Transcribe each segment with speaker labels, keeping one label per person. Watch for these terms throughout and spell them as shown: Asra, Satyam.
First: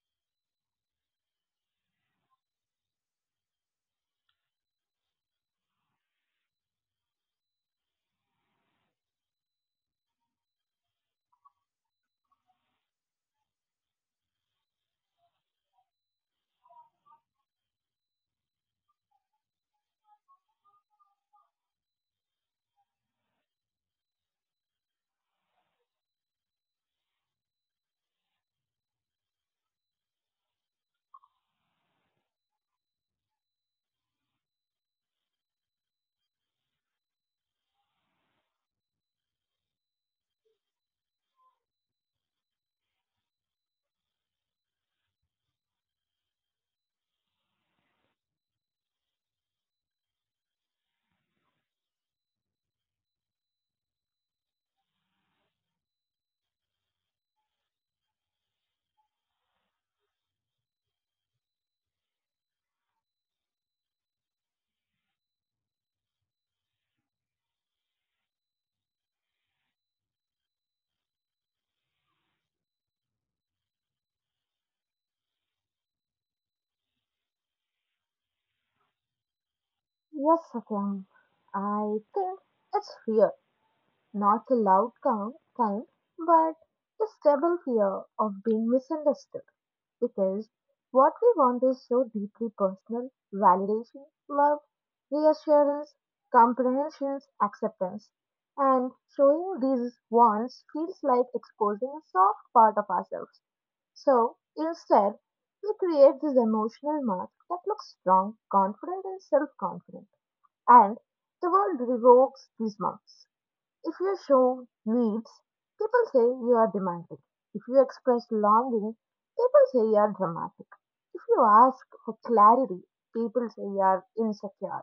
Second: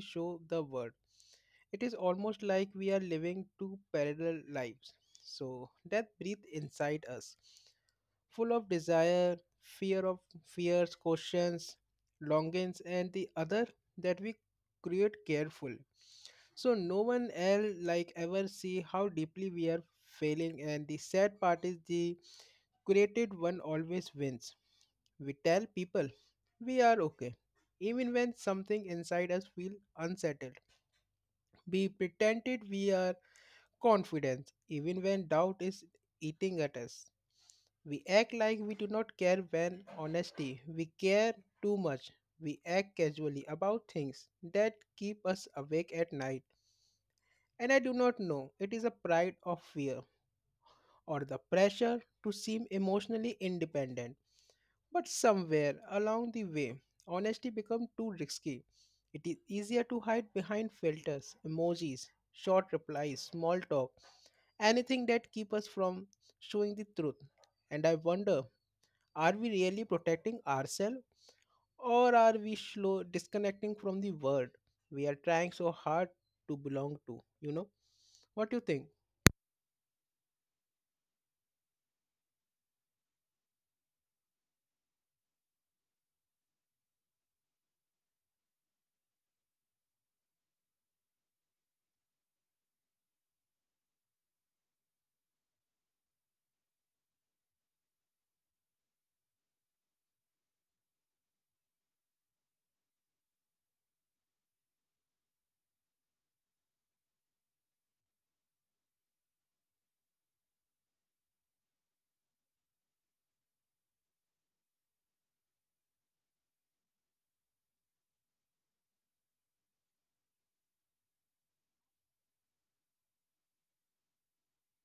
Speaker 1: show the world. It is almost like we are living two parallel lives. So death breathes inside us full of desire, fear of fears, questions, longings, and the other that we create careful. So no one else like ever see how deeply we are failing, and the sad part is the created one always wins. We tell people we are okay even when something inside us feel unsettled. We pretended we are confidence even when doubt is eating at us. We act like we do not care when honesty, we care too much. We act casually about things that keep us awake at night. And I do not know, it is a pride of fear or the pressure to seem emotionally independent. But somewhere along the way, honesty becomes too risky. It is easier to hide behind filters, emojis, short replies, small talk, anything that keep us from showing the truth. And I wonder, are we really protecting ourselves or are we slow disconnecting from the world we are trying so hard to belong to, you know? What do you think?
Speaker 2: Yes, Satyam, I think it's fear, not the loud kind, but the stable fear of being misunderstood. Because what we want is so deeply personal validation, love, reassurance, comprehension, acceptance. And showing these wants feels like exposing a soft part of ourselves. So instead, we create this emotional mask that looks strong, confident, and self confident. And the world revokes these marks. If you show needs, people say you are demanding. If you express longing, people say you are dramatic. If you ask for clarity, people say you are insecure.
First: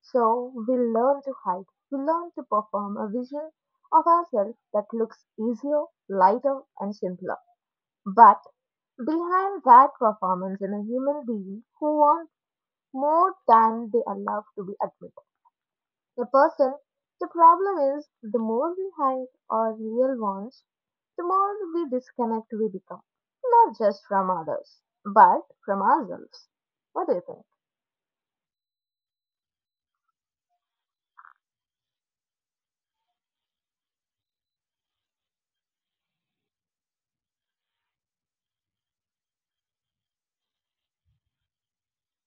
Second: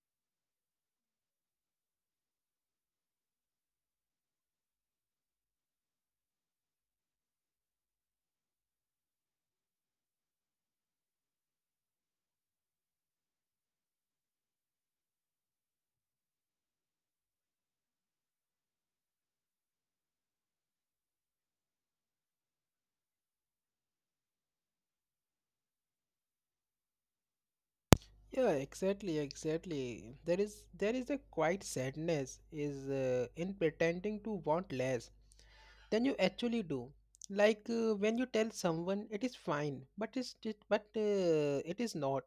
Speaker 2: So we learn to hide. We learn to perform a vision of ourselves that looks easier, lighter, and simpler. But behind that performance is a human being who wants more than they allow to be admitted. A person. The problem is, the more we hide our real wants, the more we disconnect we become. Not just from others, but from ourselves. What do you think?
Speaker 1: Yeah, exactly, exactly. There is a quiet sadness is in pretending to want less than you actually do. Like, when you tell someone it is fine, but it is not,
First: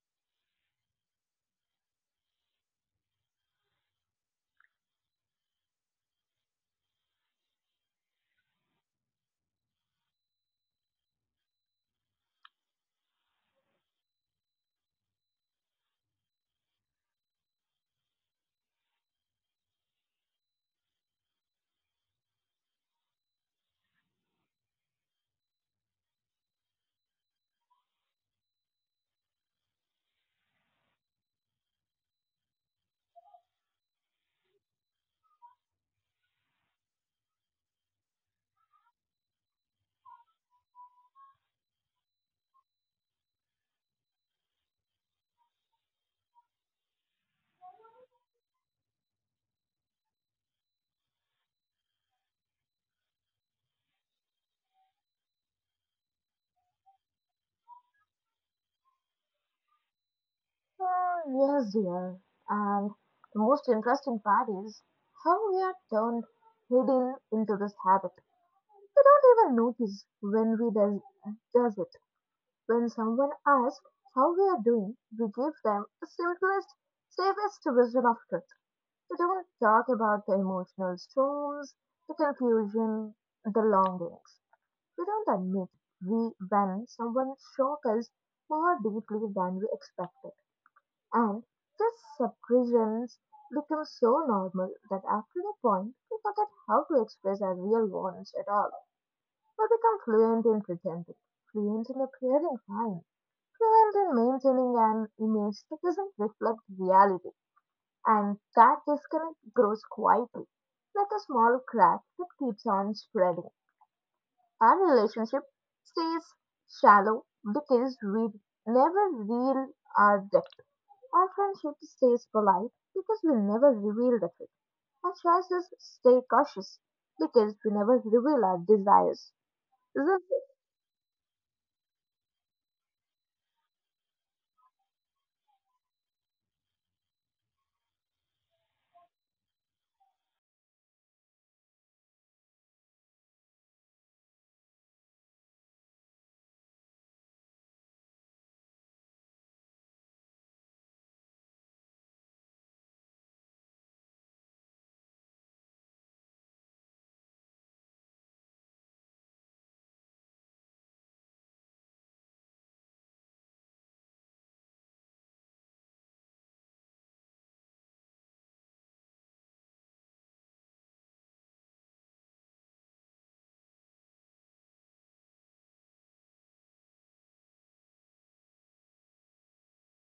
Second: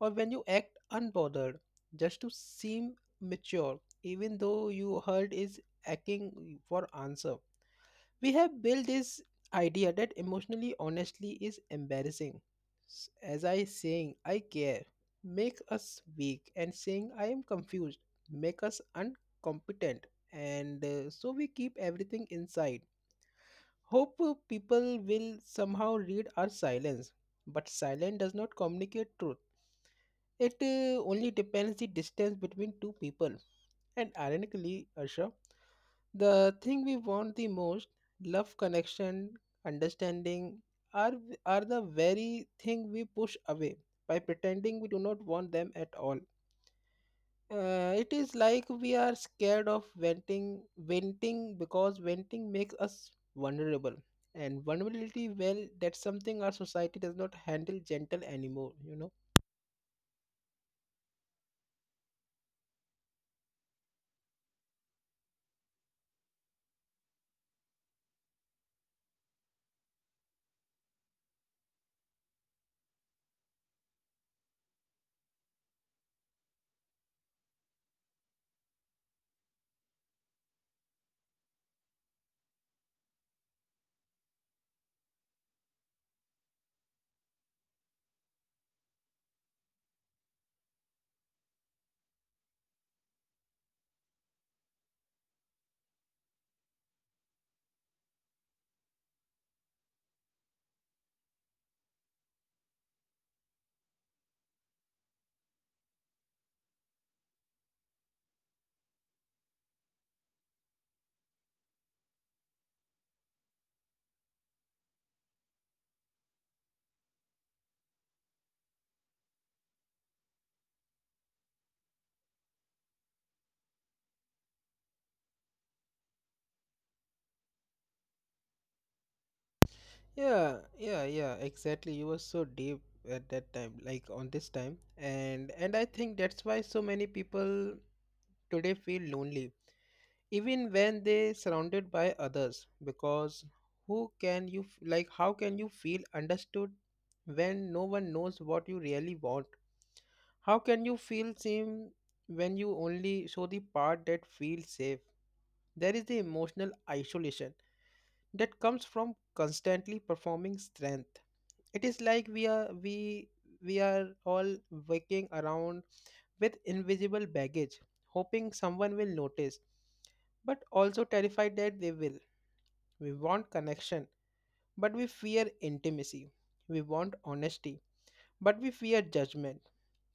Speaker 1: or when you act unbothered just to seem mature, even though you heard is aching for answer. We have built this idea that emotionally honestly is embarrassing. As I saying I care make us weak and saying I am confused make us incompetent and so we keep everything inside. Hope people will somehow read our silence, but silence does not communicate truth. It only depends the distance between two people. And ironically, Asha, the thing we want the most, love, connection, understanding, are are the very thing we push away by pretending we do not want them at all. It is like we are scared of venting because venting makes us vulnerable, and vulnerability, well, that's something our society does not handle gentle anymore. You know?
Speaker 2: Yes, dear. And the most interesting part is how we are turned hidden into this habit. We don't even notice when we does it. When someone asks how we are doing, we give them the simplest, safest version of truth. We don't talk about the emotional storms, the confusion, the longings. We don't admit we when someone shocks us more deeply than we expected. And this suppressions becomes so normal that after a point we forget how to express our real wants at all. We become fluent in pretending, fluent in appearing fine, fluent in maintaining an image that doesn't reflect reality, and that disconnect grows quietly, like a small crack that keeps on spreading. Our relationship stays shallow because we never reveal our depth. Our friendship stays polite because we never reveal the truth. Our choices stay cautious because we never reveal our desires. Isn't it?
Speaker 1: Yeah, yeah, yeah. Exactly. You were so deep at that time, like on this time, and I think that's why so many people today feel lonely even when they surrounded by others because who can you f- like how can you feel understood when no one knows what you really want, how can you feel seen when you only show the part that feels safe? There is the emotional isolation that comes from constantly performing strength. It is like we are all working around with invisible baggage, hoping someone will notice, but also terrified that they will. We want connection, but we fear intimacy. We want honesty, but we fear judgment.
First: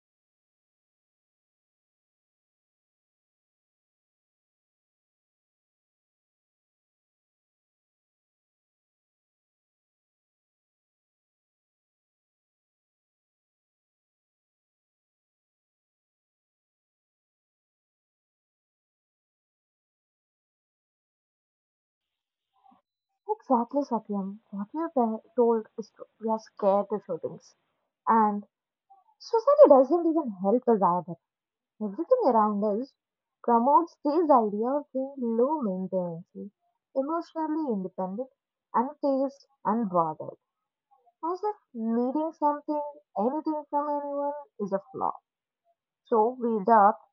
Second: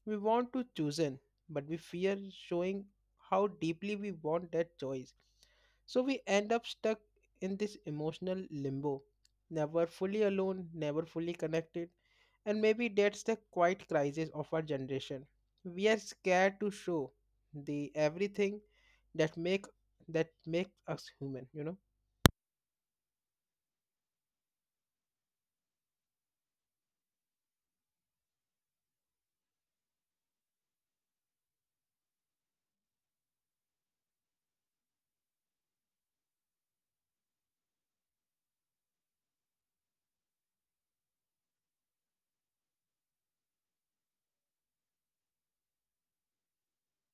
Speaker 1: We want to chosen, but we fear showing how deeply we want that choice. So we end up stuck in this emotional limbo, never fully alone, never fully connected, and maybe that's the quiet crisis of our generation. We are scared to show the everything that makes us human, you know?
Speaker 2: Exactly, Satyam. What you're told is true. We are scared to show things. And society doesn't even help us either. Everything around us promotes this idea of being low maintenance, emotionally independent, unfazed, unbothered, as if needing something, anything from anyone is a flaw. So we adopt,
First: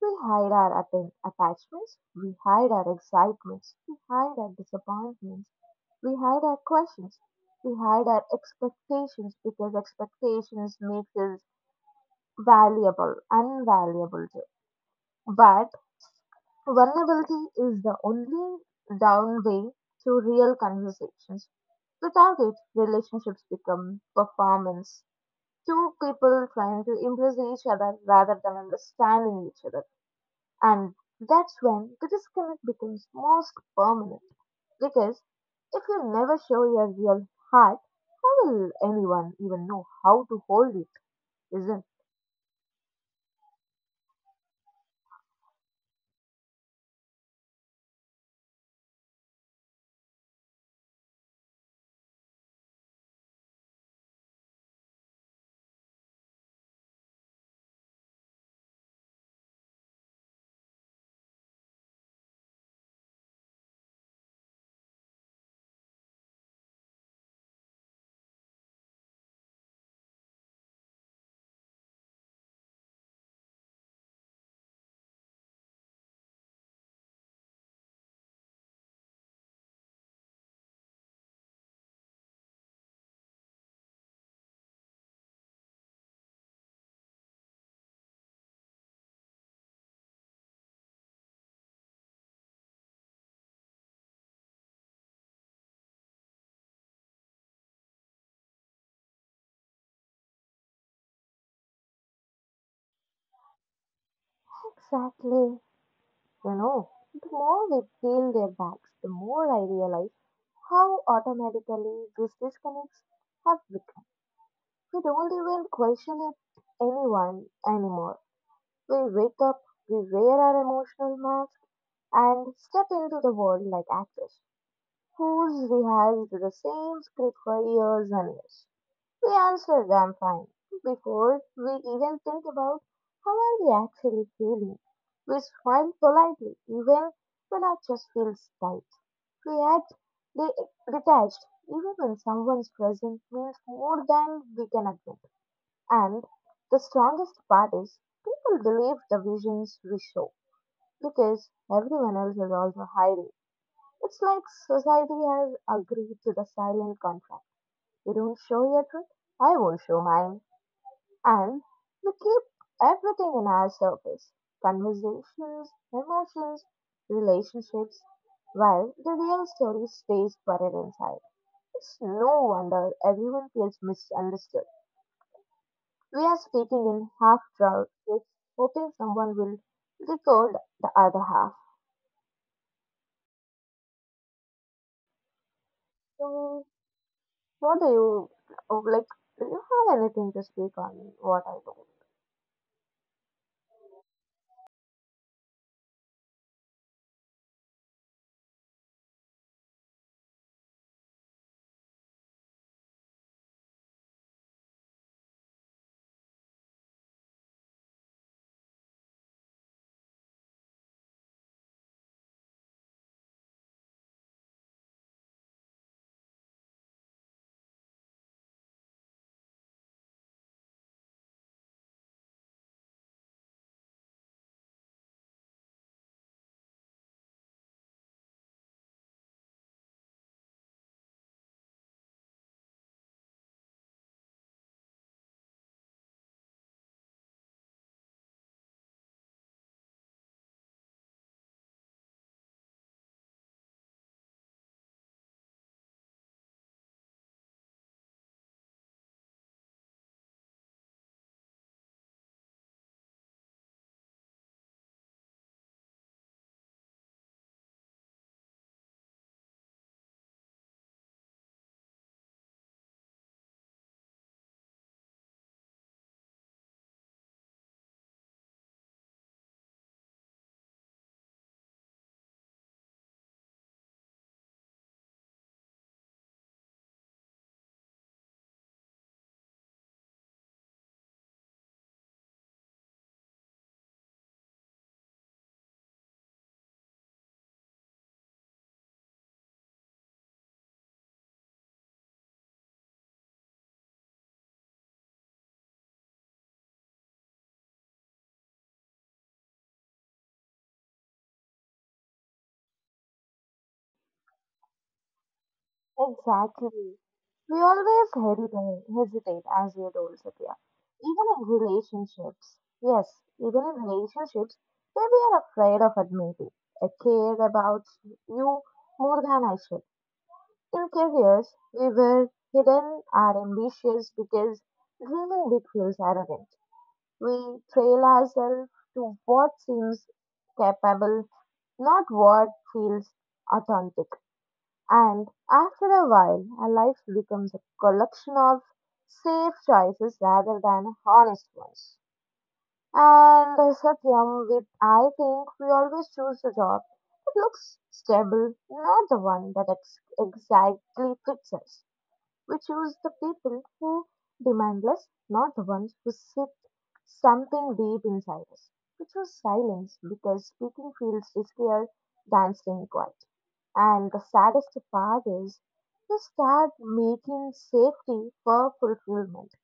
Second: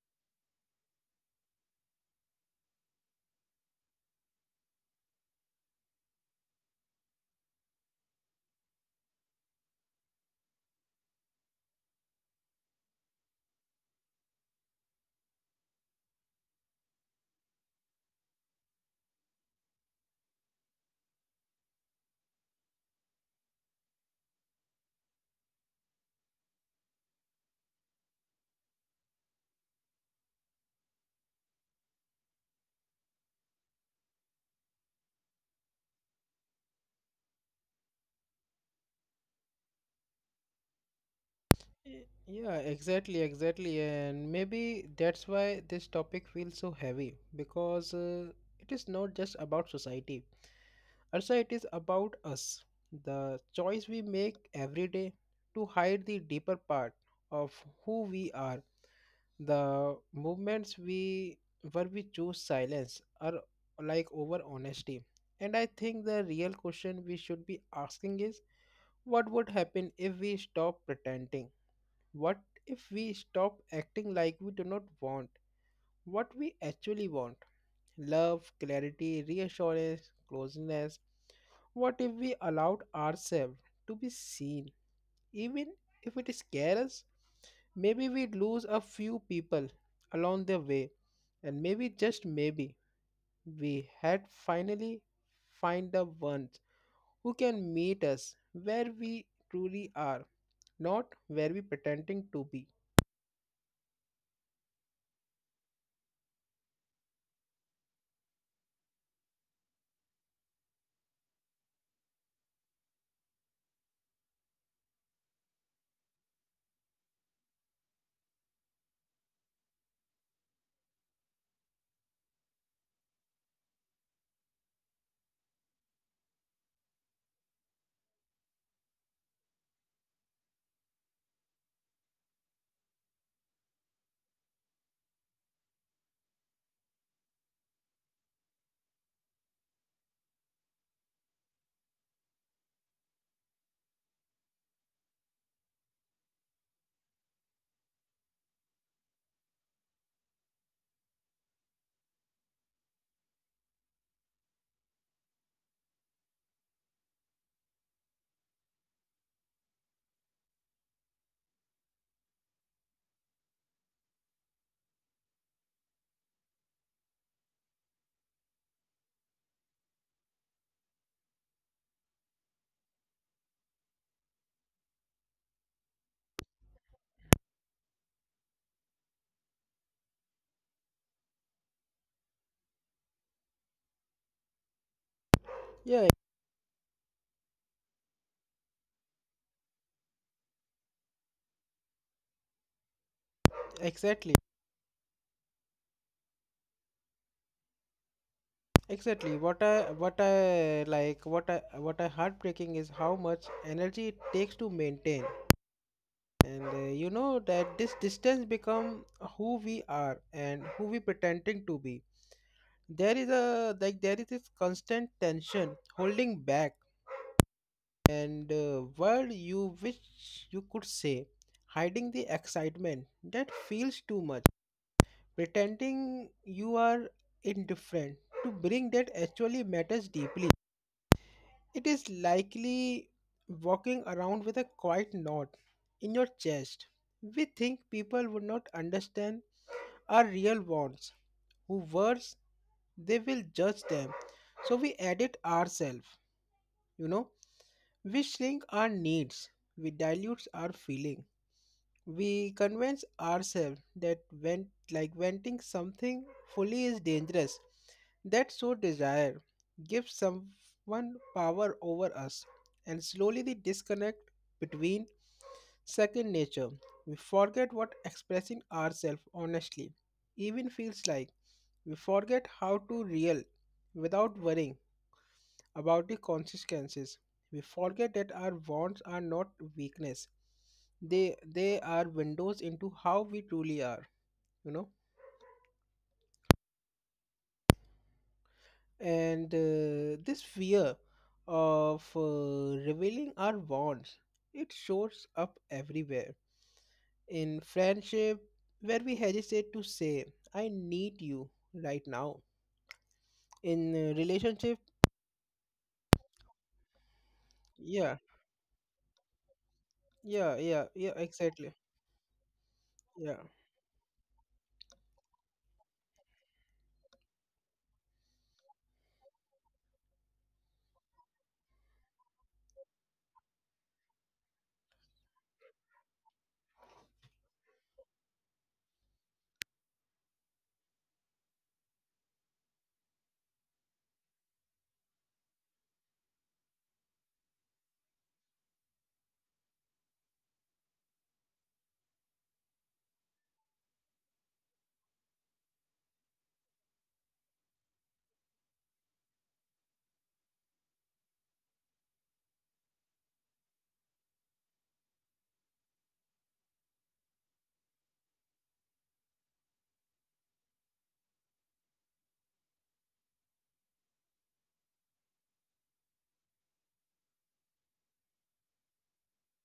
Speaker 2: we hide our attachments, we hide our excitements, we hide our disappointments, we hide our questions, we hide our expectations because expectations makes us valuable, invaluable too. But vulnerability is the only down way to real conversations. Without it, relationships become performance. Two people trying to impress each other rather than understanding each other. And that's when the disconnect becomes most permanent. Because if you never show your real heart, how will anyone even know how to hold it, isn't?
Speaker 1: Yeah, exactly, exactly. And maybe that's why this topic feels so heavy because it is not just about society. Also, it is about us, the choice we make every day to hide the deeper part of who we are, the movements we where we choose silence are like over honesty. And I think the real question we should be asking is, what would happen if we stop pretending? What if we stop acting like we do not want what we actually want? Love, clarity, reassurance, closeness. What if we allowed ourselves to be seen even if it scares us? Maybe we lose a few people along the way, and maybe just maybe we had finally find the ones who can meet us where we truly are, not where we pretending to be.
Speaker 2: Exactly. You know, the more we peel their backs, the more I realize how automatically these disconnects have become. We don't even question it anyone anymore. We wake up, we wear our emotional mask, and step into the world like actors whose rehearsed the same script for years and years. We answer them fine before we even think about how are we actually feeling. We smile politely even when our chest feels tight. We act detached even when someone's presence means more than we can admit. And the strongest part is people believe the visions we show because everyone else is also hiding. It's like society has agreed to the silent contract. You don't show your truth, I won't show mine. And we keep everything in our surface conversations, emotions, relationships while the real story stays buried inside. It's no wonder everyone feels misunderstood. We are speaking in half truths, hoping someone will decode the other half.
Speaker 1: Yeah,
Speaker 2: So, what do you like? Do you have anything to speak on what I do?
Speaker 1: exactly. Exactly. What I like what I heartbreaking is how much energy it takes to maintain. And you know that this distance become who we are and who we pretending to be. There is this constant tension holding back and word you wish you could say, hiding the excitement that feels too much, pretending you are indifferent to bring that actually matters deeply. It is likely walking around with a quiet knot in your chest. We think people would not understand our real wants, who worse, they will judge them. So we edit ourselves, you know. We shrink our needs, we dilute our feeling, we convince ourselves that when like venting something fully is dangerous, that so desire gives someone power over us, and slowly the disconnect between second nature, we forget what expressing ourselves honestly even feels like. We forget how to real without worrying about the consequences. We forget that our wants are not weakness. They are windows into how we truly are, you know. And this fear of revealing our wants, it shows up everywhere. In friendship, where we hesitate to say, I need you right now. In relationship,
Speaker 2: Exactly. We always
Speaker 1: yeah,
Speaker 2: hesitate as we adults
Speaker 1: yeah,
Speaker 2: appear.
Speaker 1: yeah, yeah,
Speaker 2: Even in
Speaker 1: exactly.
Speaker 2: relationships. Yes,
Speaker 1: Yeah.
Speaker 2: even in relationships where we are afraid of admitting. I care about you more than I should. In careers, we were hidden our ambitions because dreaming big feels arrogant. We trail ourselves to what seems capable, not what feels authentic. And after a while, our life becomes a collection of safe choices rather than honest ones. And Satyam, with I think we always choose the job that looks stable, not the one that exactly fits us. We choose the people who demand less, not the ones who sit something deep inside us. We choose silence because speaking feels riskier than staying quiet. And the saddest part is we start making safety for fulfillment,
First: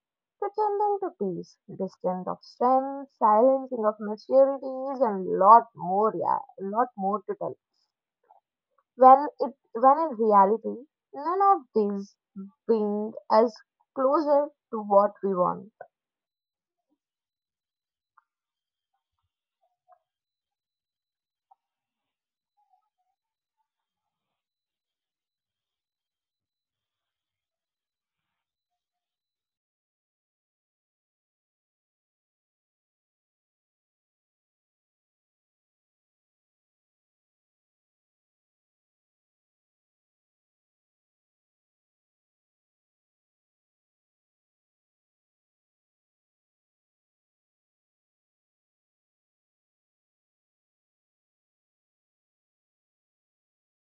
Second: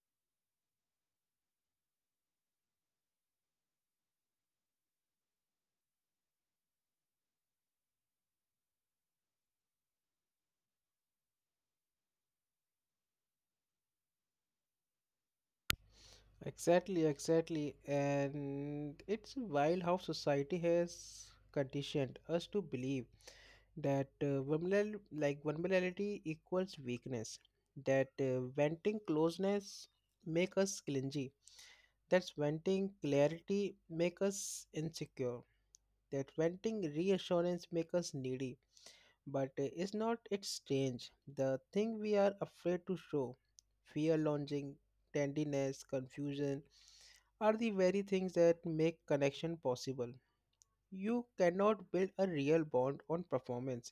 Speaker 2: pretending to peace, distant of strength, silencing of maturities, and lot more, yeah, lot more to tell when it when in reality none of these bring us closer to what we want.
Speaker 1: Exactly, exactly. And it's wild how society has conditioned us to believe that vulnerable, like vulnerability equals weakness, that venting closeness make us clingy, that's venting clarity make us insecure, that venting reassurance makes us needy. But is not it strange? The thing we are afraid to show, fear longing, tenderness, confusion, are the very things that make connection possible. You cannot build a real bond on performance.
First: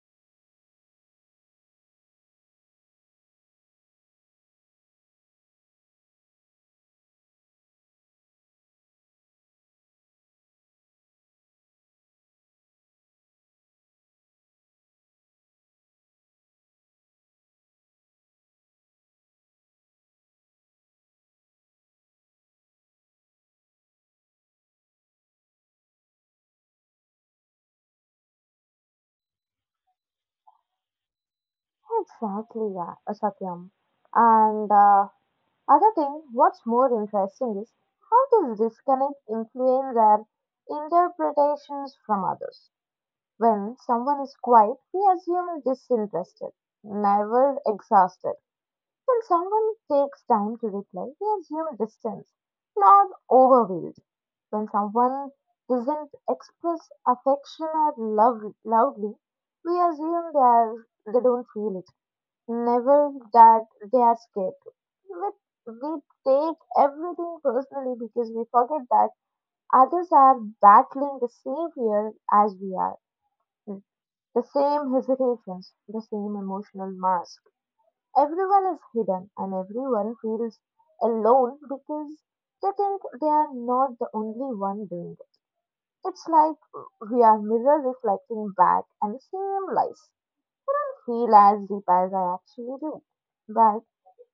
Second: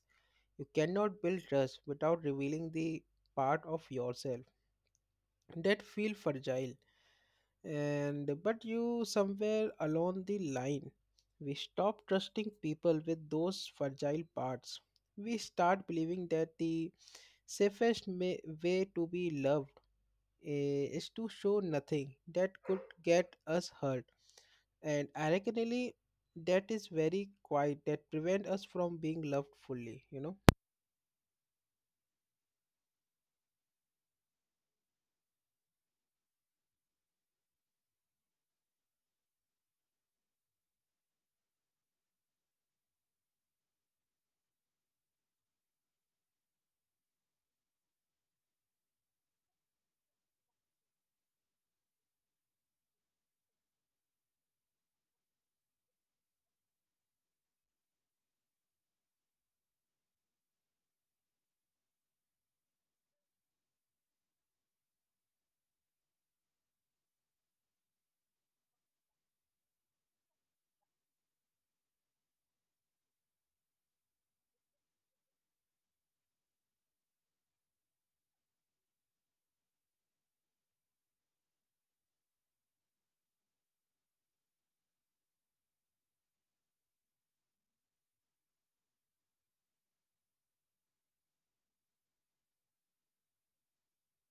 Speaker 1: You cannot build trust without revealing the part of yourself that feel fragile, and but you somewhere along the line we stop trusting people with those fragile parts. We start believing that the safest way to be loved is to show nothing that could get us hurt, and ironically that is very quiet that prevent us from being loved fully, you know.
Speaker 2: Exactly, yeah, Satyam. And other thing, what's more interesting is how this disconnect influence our interpretations from others. When someone is quiet, we assume disinterested, never exhausted. When someone takes time to reply, we assume distance, not overwhelmed. When someone doesn't express affection or love loudly, we assume they are they don't feel it. Never that they are scared. We take everything personally because we forget that others are battling the same fear as we are. Hmm. The same hesitations, the same emotional mask. Everyone is hidden and everyone feels alone because they think they are not the only one doing it. It's like we are mirror reflecting back and same lies. I don't feel as deep as I actually do. But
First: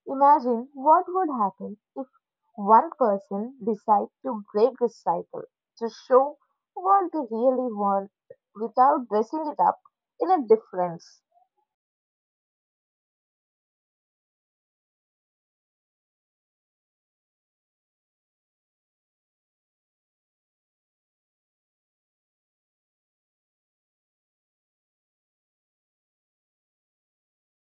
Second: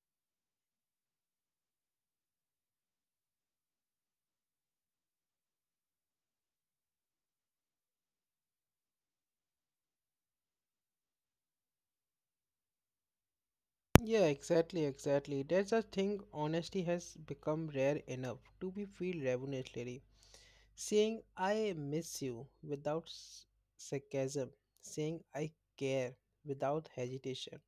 Speaker 2: imagine what would happen if one person decides to break this cycle, to show what they really want without dressing it up in a difference.
Speaker 1: Yeah, exactly, exactly, that's a thing. Honesty has become rare enough to be feel revolutionary. Saying I miss you without s- sarcasm, saying I care without hesitation,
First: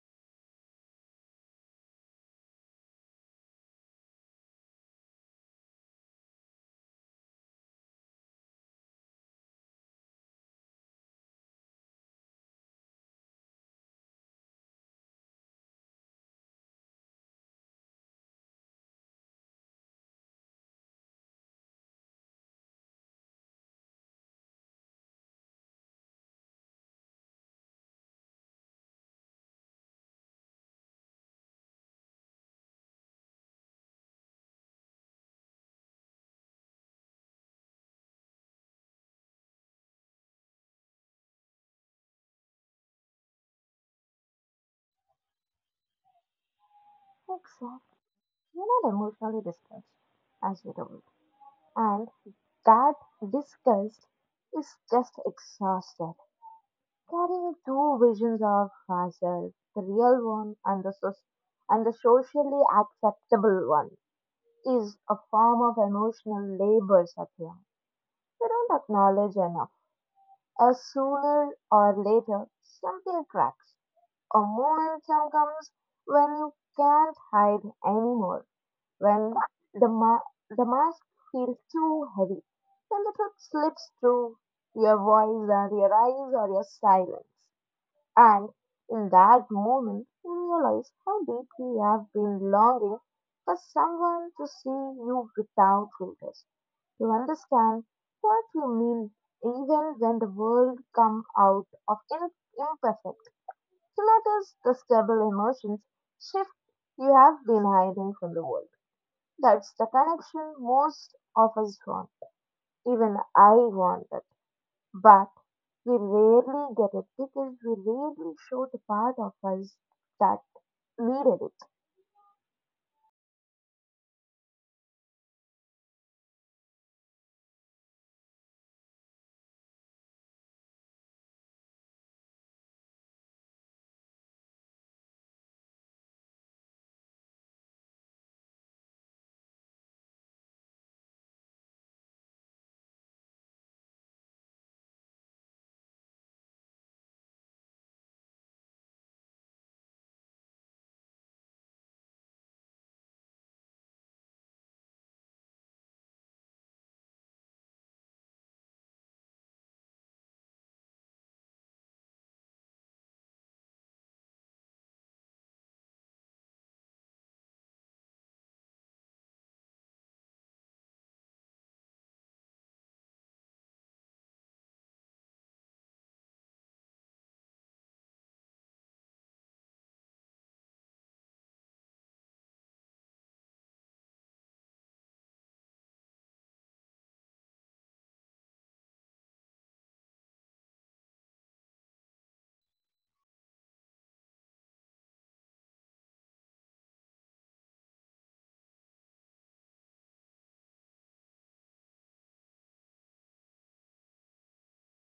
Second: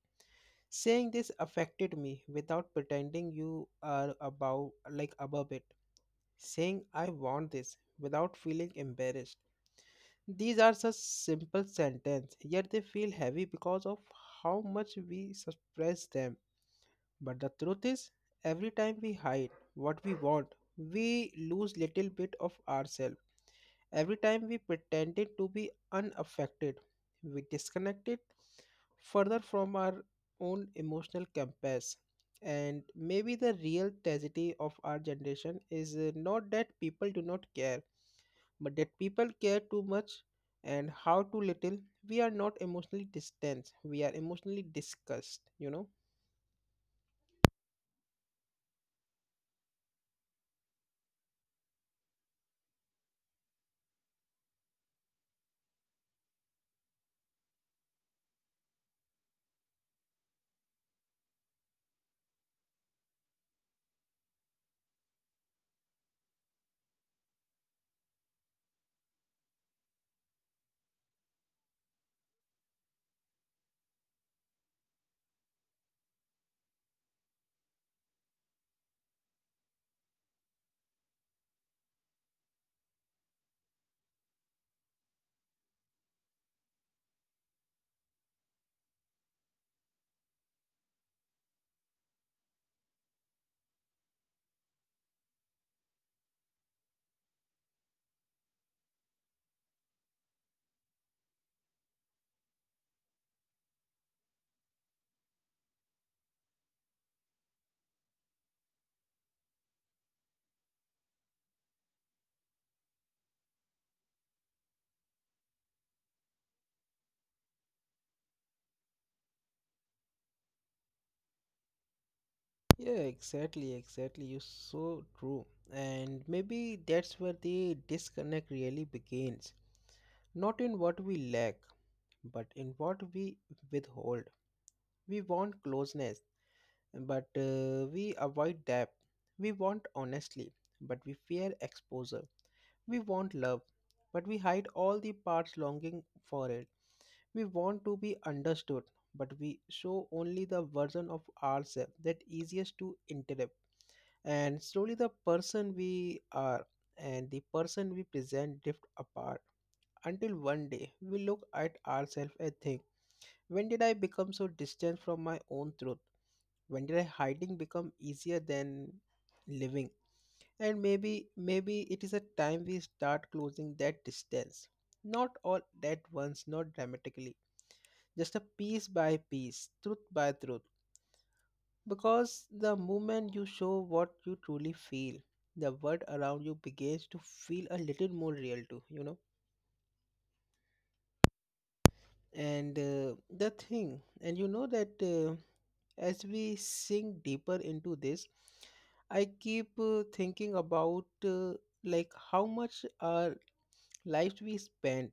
Speaker 1: saying this affected me without pretending you are above it, saying I want this without feeling embarrassed. These are such simple sentences, yet they feel heavy because of how much we suppress them. But the truth is, every time we hide what we want, we lose little bit of ourselves. Every time we pretended to be unaffected, we disconnected further from our own emotional compass. And maybe the real tragedy of our generation is not that people do not care, but that people care too much and how too little. We are not emotionally distant, we are emotionally disgust, you know.
Speaker 2: Exactly. You're not emotionally distressed, as you told me. And that disgust is just exhausted. Carrying two visions of myself, the real one and the and the socially acceptable one, is a form of emotional labor, Satya. We don't acknowledge enough. As sooner or later, something cracks. A momentum comes when you can't hide anymore, when the mask feels too heavy, when the truth slips through your voice and your eyes or your silence. And in that moment, you realize how deeply you have been longing for someone to see you without filters. You understand what you mean even when the world comes out of imperfect. To notice the stable emotions shift you have been hiding from the world. That's the connection most of us want. Even I wanted. But we rarely get it because we rarely show the part of us that needed it.
Speaker 1: Yeah, exactly, exactly. You're so true. And maybe that's where the disconnect really begins. Not in what we lack, but in what we withhold. We want closeness, but we avoid depth. We want honesty, but we fear exposure. We want love, but we hide all the parts longing for it. We want to be understood, but we show only the version of ourselves that easiest to interpret, and slowly the person we are and the person we present drift apart until one day we look at ourselves and think, when did I become so distant from my own truth? When did I hiding become easier than living? And maybe it is a time we start closing that distance, not all at once, not dramatically, just a piece by piece, truth by truth. Because the moment you show what you truly feel, the world around you begins to feel a little more real too, you know. And you know that, as we sink deeper into this, I keep thinking about like how much our lives we spend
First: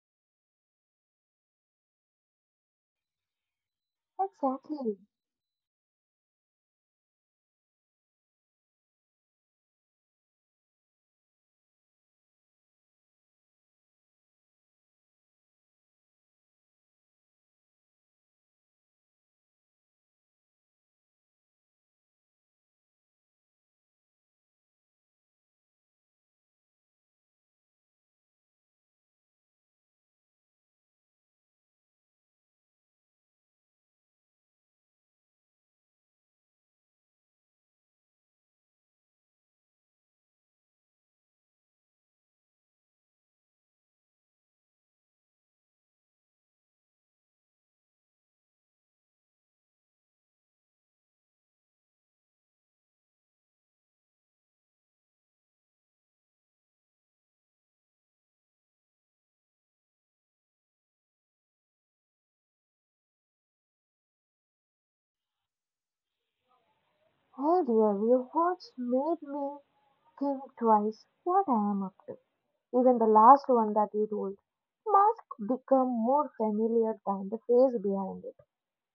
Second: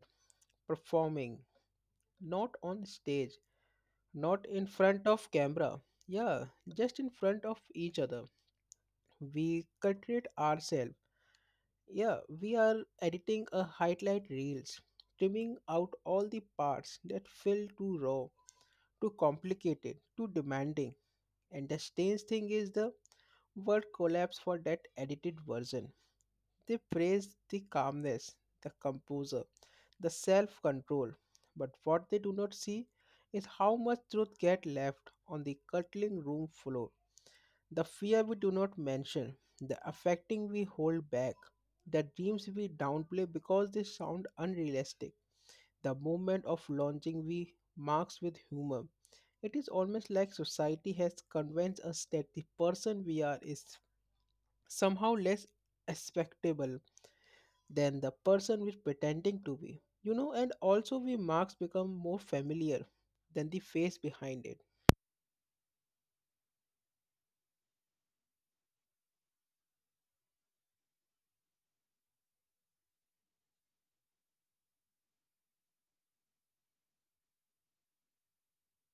Speaker 1: performing, not on stage, not in
Speaker 2: Exactly.
Speaker 1: front of camera, yeah, just in front of each other. We cultivate ourselves. Yeah, we are editing a highlight reels, trimming out all the parts that feel too raw, too complicated, too demanding. And the strange thing is the word collapse for that edited version. They praise the calmness, the composer, the self control. But what they do not see is how much truth gets left on the cutting room floor. The fear we do not mention, the affecting we hold back, the dreams we downplay because they sound unrealistic, the moment of launching we marks with humor. It is almost like society has convinced us that the person we are is somehow less expectable than the person we're pretending to be. And also we marks become more familiar than the face behind it.
Speaker 2: Earlier, your words made me think twice what I am up to. Even the last one that you told, mask become more familiar than the face behind it.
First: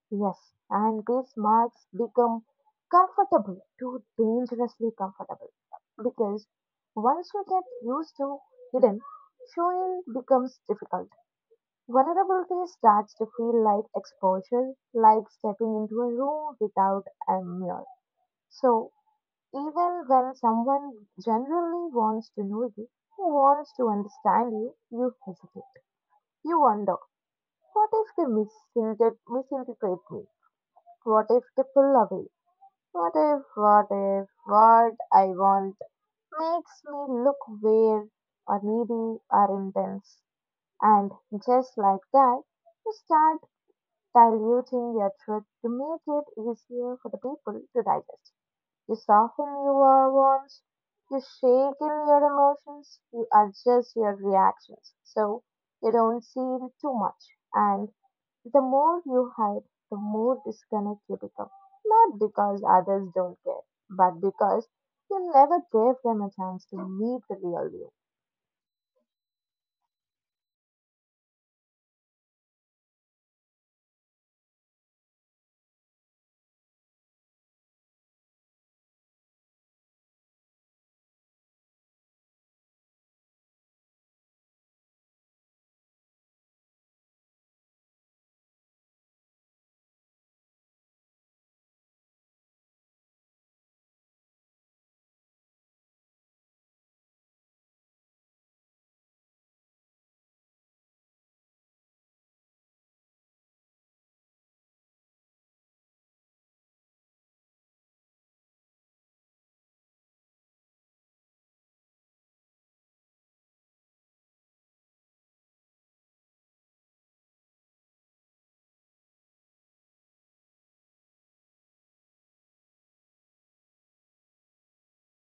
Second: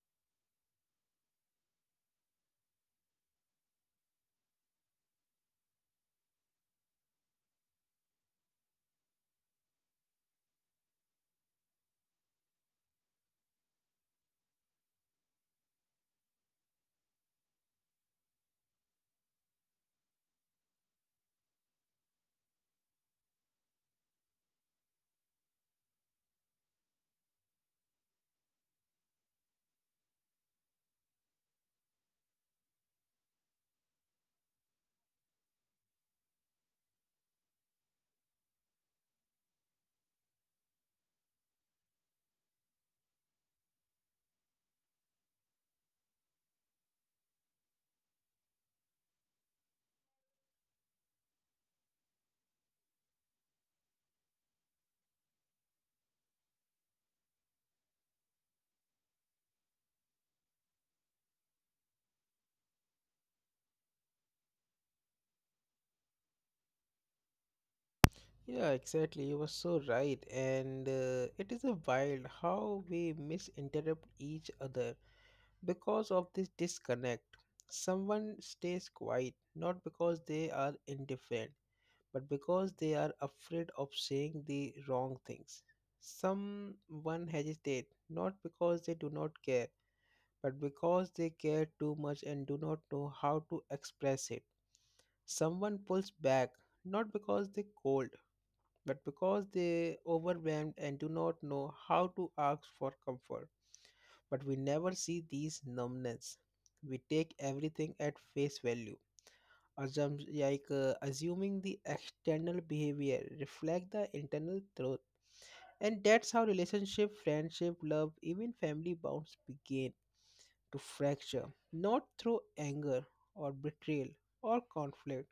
Speaker 2: Yes, and these marks become comfortable, too dangerously comfortable. Because once you get used to hidden, showing becomes difficult. Vulnerability starts to feel like exposure, like stepping into a room without a mirror. So, even when someone generally wants to know you, who wants to understand you, you hesitate. You wonder, what if they misinterpret me? What if they pull away? What if, what I want makes me look weird or needy or intense? And just like that, you start diluting their truth to make it easier for the people to digest. You soften your words, you shake in your emotions, you adjust your reactions so you don't seem too much. And the more you hide, the more disconnect you become. Not because others don't care, but because you never gave them a chance to meet the real you.
Speaker 1: Yeah, exactly. You were so right. And it is a wild how we misinterpret each other because of this disconnect. Someone stays quiet not because they are indifferent, but because they are afraid of saying the wrong things. Someone hesitate not because they do not care but because they care too much and do not know how to express it. Someone pulls back not because they're cold, but because they're overwhelmed and do not know how to ask for comfort. But we never see these numbness. We take everything at face value. Assuming the external behavior reflect the internal truth, and that's how relationship friendship love even family bonds begin to fracture, not through anger or betrayal or conflict,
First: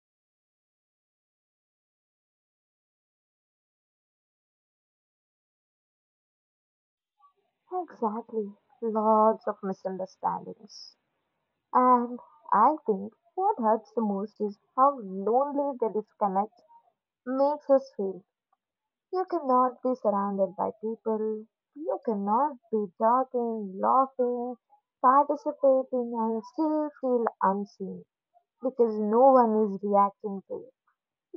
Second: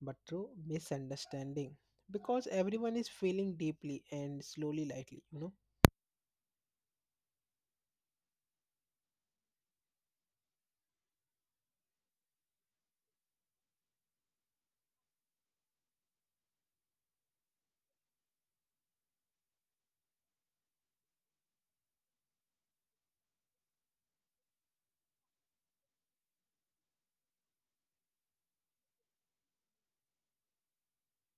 Speaker 1: but through misunderstanding. Because everyone is feeling deeply and slowly, lightly, you know?
Speaker 2: Exactly. Lots of misunderstandings. And I think what hurts the most is how lonely the disconnect makes us feel. You cannot be surrounded by people. You cannot be talking, laughing, participating, and still feel unseen because no one is reacting to you.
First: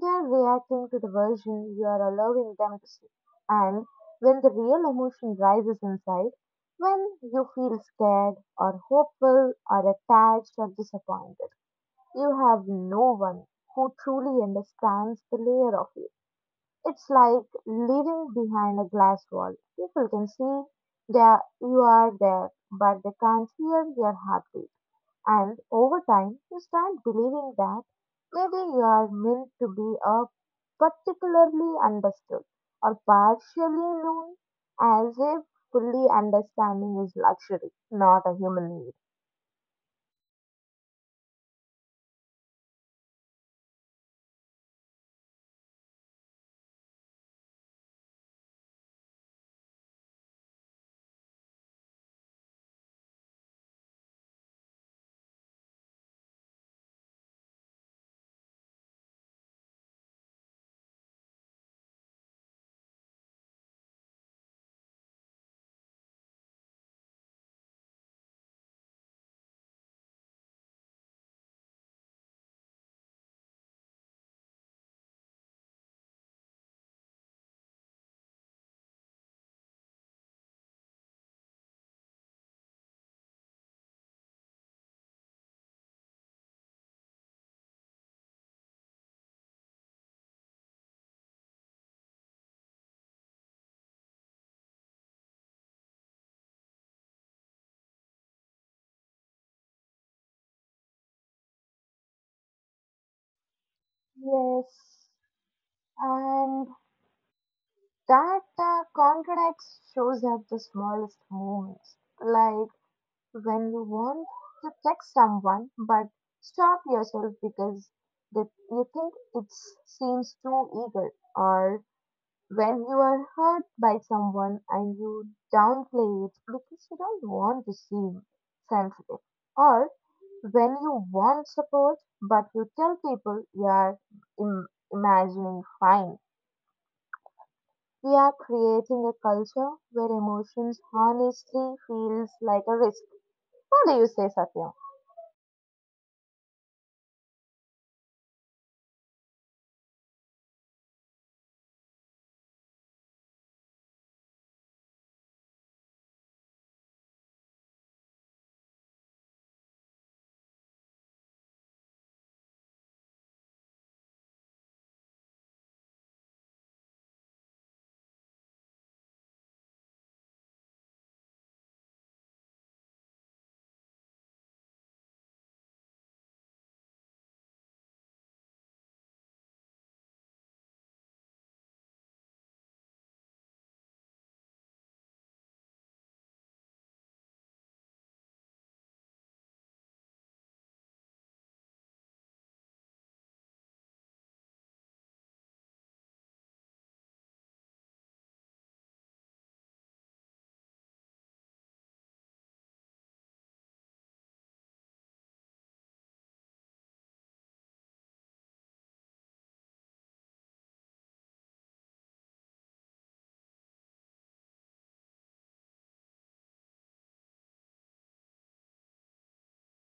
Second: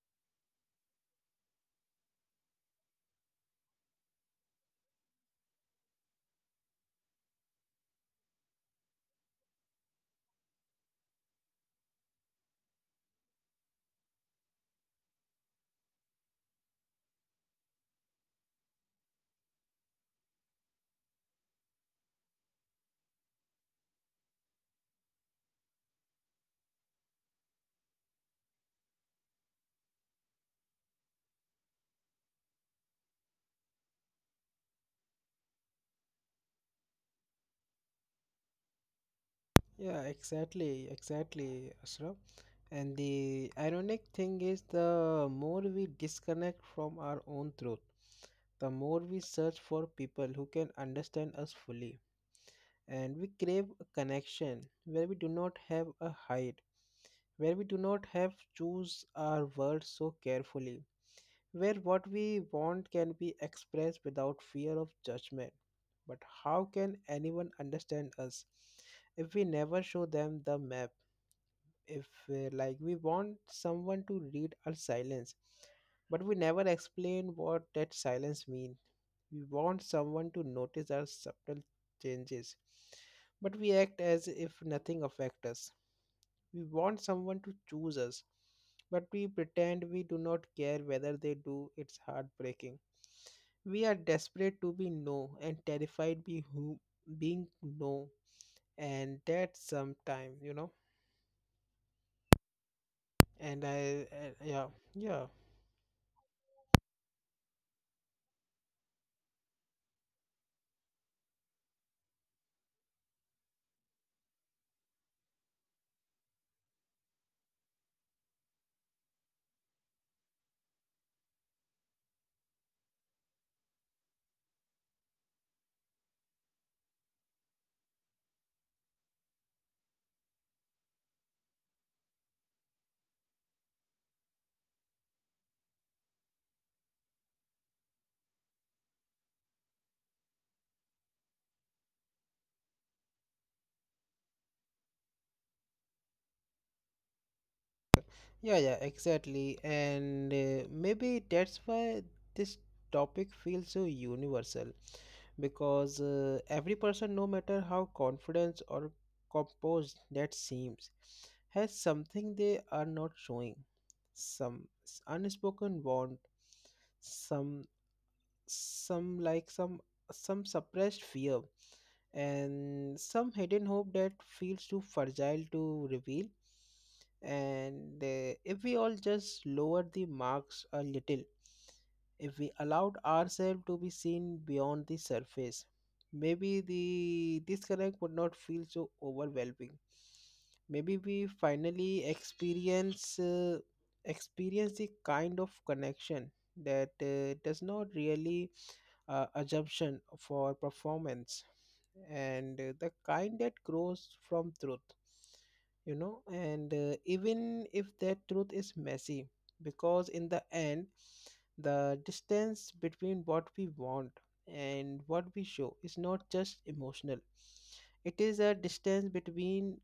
Speaker 2: They are reacting to the version you are allowing them to see. And when the real emotion rises inside, when you feel scared or hopeful or attached or disappointed, you have no one who truly understands the layer of you. It's like living behind a glass wall. People can see that you are there, but they can't hear your heartbeat. And over time, you start believing that maybe you are meant to be a particularly understood or partially known, as if fully understanding is luxury, not a human need.
Speaker 1: Yeah, exactly, exactly, Asra. And the ironic thing is, the more we disconnect from our own truth, the more we search for people who can understand us fully. And we crave a connection where we do not have a hide, where we do not have choose our words so carefully, where what we want can be expressed without fear of judgment. But how can anyone understand us if we never show them the map? If like we want someone to read our silence, but we never explain what that silence means. We want someone to notice our subtle changes, but we act as if nothing affects us. We want someone to choose us, but we pretend we do not care whether they do. It's heartbreaking. We are desperate to be no and terrified be who being no, and that sometime, you know. And I, uh, yeah,
Speaker 2: Yes,
Speaker 1: yeah.
Speaker 2: and that contradicts shows at the smallest moments, like when you want to text someone but stop yourself because that you think it seems too eager, or when you are hurt by someone and you downplay it because you don't want to seem sensitive, or when you want support but you tell people you are Im- imagining fine. We are creating a culture where emotions honestly feels like a risk. What do you say, Satyam?
Speaker 1: Yeah, yeah, exactly. And Maybe that's why this topic feels so universal because every person, no matter how confident or composed that seems, has something they are not showing, unspoken want, some some like some some suppressed fear and some hidden hope that feels too fragile to reveal, and if we all just lowered the marks a little, if we allowed ourselves to be seen beyond the surface, maybe the disconnect would not feel so overwhelming, maybe we finally experience the kind of connection that does not really assumption for performance, and the kind that grows from truth, you know and even if that truth is messy, because in the end the distance between what we want and what we show is not just emotional, it is a distance between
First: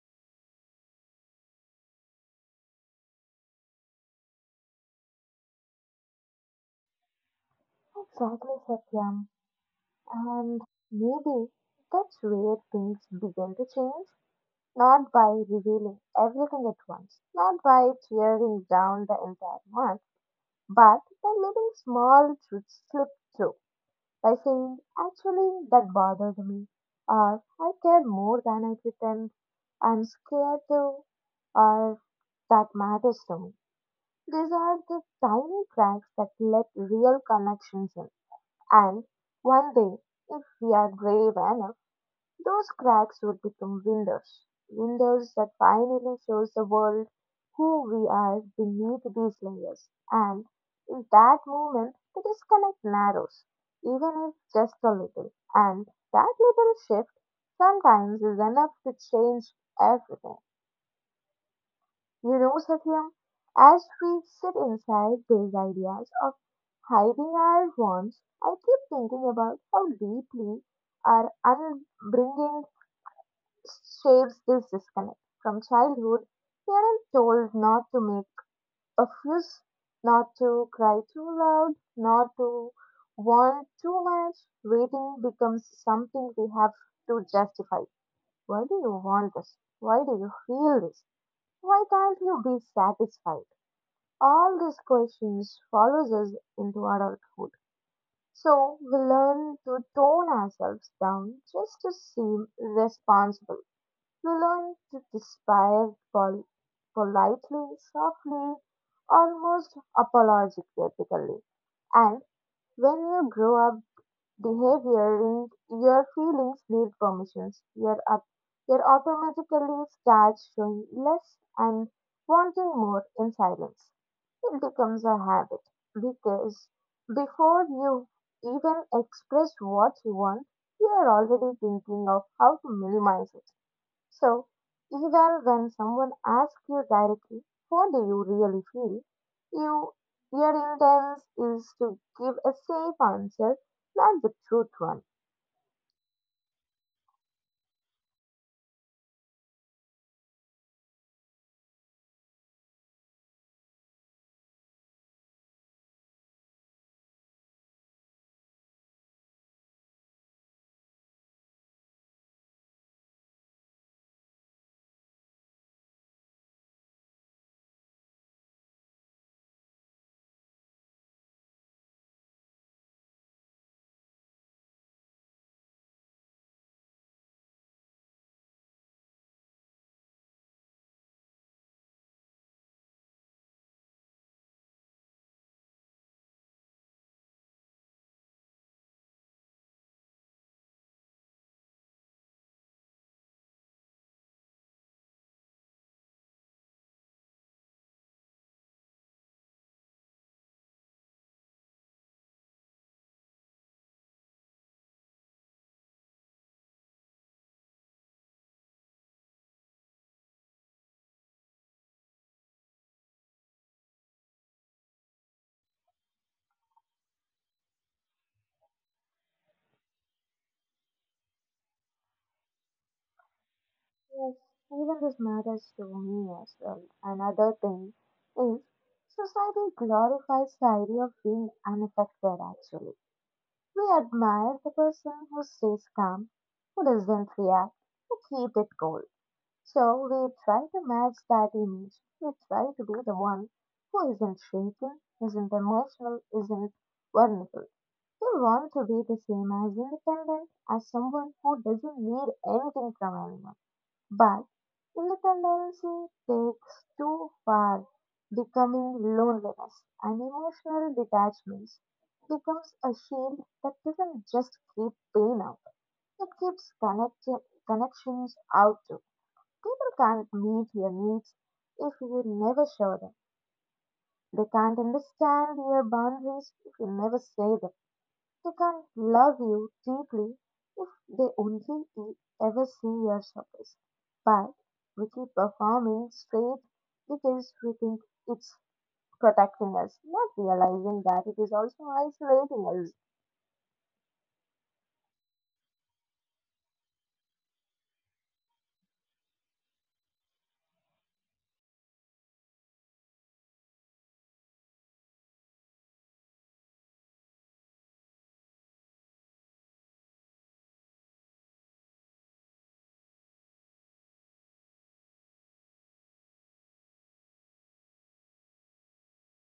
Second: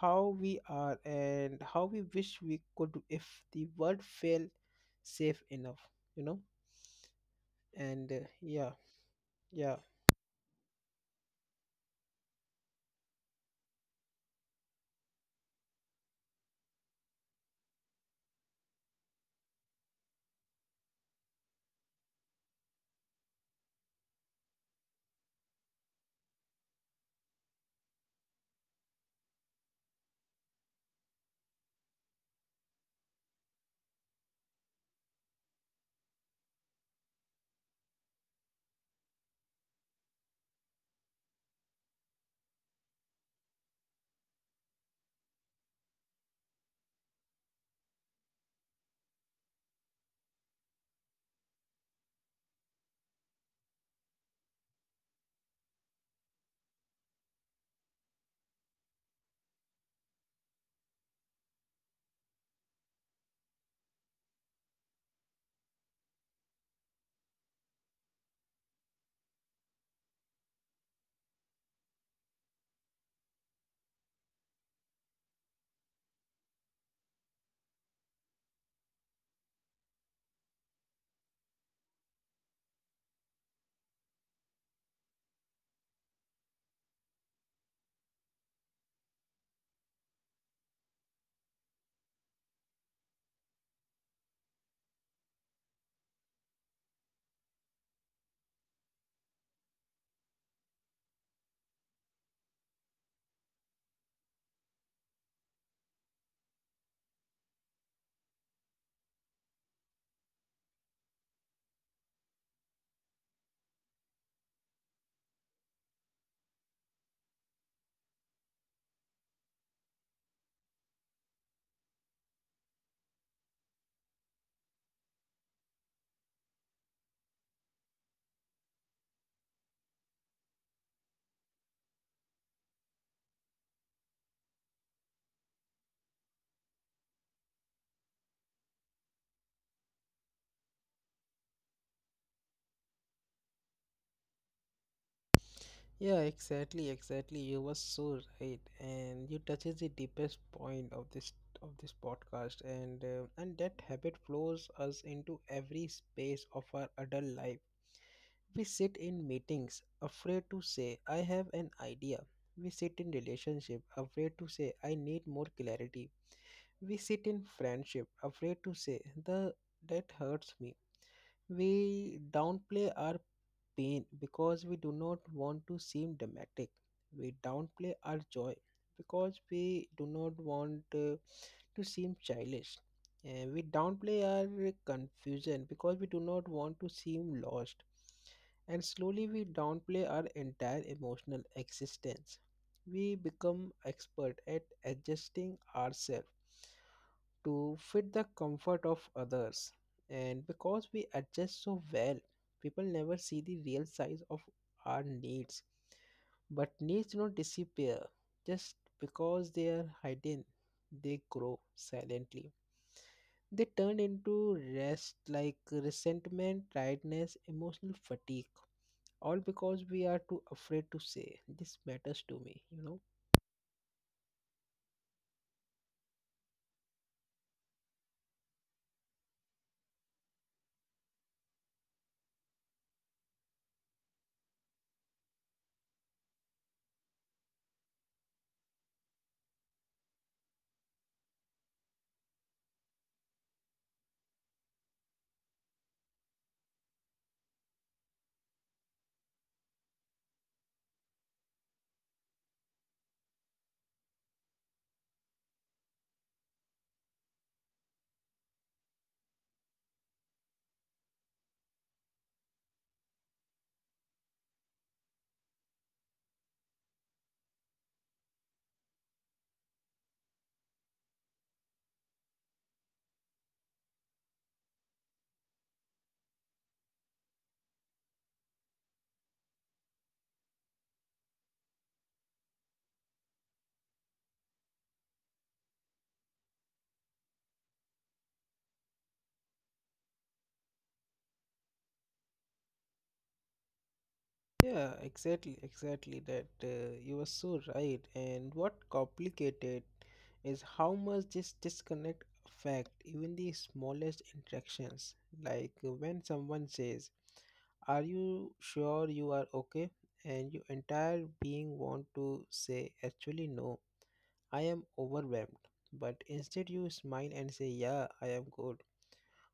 Speaker 1: how we are and how we wish we could if the world felt safe enough, you know and
Speaker 2: Exactly,
Speaker 1: yeah
Speaker 2: Satyam.
Speaker 1: yeah
Speaker 2: And maybe that's where things begin to change. Not by revealing everything at once, not by tearing down the entire month, but by letting small truths slip through. By saying, actually, that bothered me, or I care more than I pretend, I'm scared to, or that matters to me. These are the tiny cracks that let real connections in. And one day, if we are brave enough, those cracks would become windows. Windows that finally shows the world who we are beneath these layers. And in that moment, the disconnect narrows, even if just a little. And that little shift sometimes is enough to change everything. You know, Satyam, as we sit inside these ideas of hiding our wants, I keep thinking about how deeply our upbringing shapes this disconnect. From childhood, we are told not to make a fuss, not to cry too loud, not to want too much. Waiting becomes something we have to justify. Why do you want this? Why do you feel this? Why can't you be satisfied? All these questions follows us into adulthood. So we learn to tone ourselves down just to seem responsible. We learn to despair politely, softly, almost apologetically. And when you grow up, behavioring your feelings need permissions. Your up, your automatically starts showing less and wanting more in silence. It becomes a habit because before you even express what you want, you are already thinking of how to minimize it. So, even when someone asks you directly, "How do you really feel? You, your intent is to give a safe answer, not the truth one.
Speaker 1: Yeah, exactly, exactly, you were so right, and you touches the deepest point of this podcast, and that habit flows us into every space of our adult life. We sit in meetings afraid to say I have an idea, we sit in relationship afraid to say I need more clarity, we sit in friendship afraid to say the that hurts me. We downplay our pain because we do not want to seem dramatic. We downplay our joy because we do not want to seem childish. And we downplay our confusion because we do not want to seem lost. And slowly we downplay our entire emotional existence. We become expert at adjusting ourselves to fit the comfort of others. And because we adjust so well, people never see the real size of our needs. But needs don't disappear just because they are hidden, they grow silently. They turn into rest like resentment, tiredness, emotional fatigue, all because we are too afraid to say, "This matters to me," you know.
Speaker 2: Yes, even this matters to me as well. Another thing is society glorifies the idea of being unaffected actually. We admire the person who stays calm, who doesn't react, who keeps it cool. So we try to match that image. We try to be the one who isn't shaken, isn't emotional, isn't vulnerable. We want to be the same as independent as someone who doesn't need anything from anyone. But literacy takes too far, becoming loneliness and emotional detachment becomes a shield that doesn't just keep pain out, it keeps connections out too. People can't meet your needs if you never show them. They can't understand your boundaries if you never say them. They can love you deeply if they only ever see your surface. But we keep performing straight because we think it's protecting us, not realizing that it is also isolating us.
Speaker 1: Yeah, exactly, exactly that. You were so right. And what complicated is how much this disconnect affect even the smallest interactions. Like when someone says, "Are you sure you are okay?" and your entire being want to say, "Actually, no, I am overwhelmed." But instead, you smile and say, "Yeah, I am good."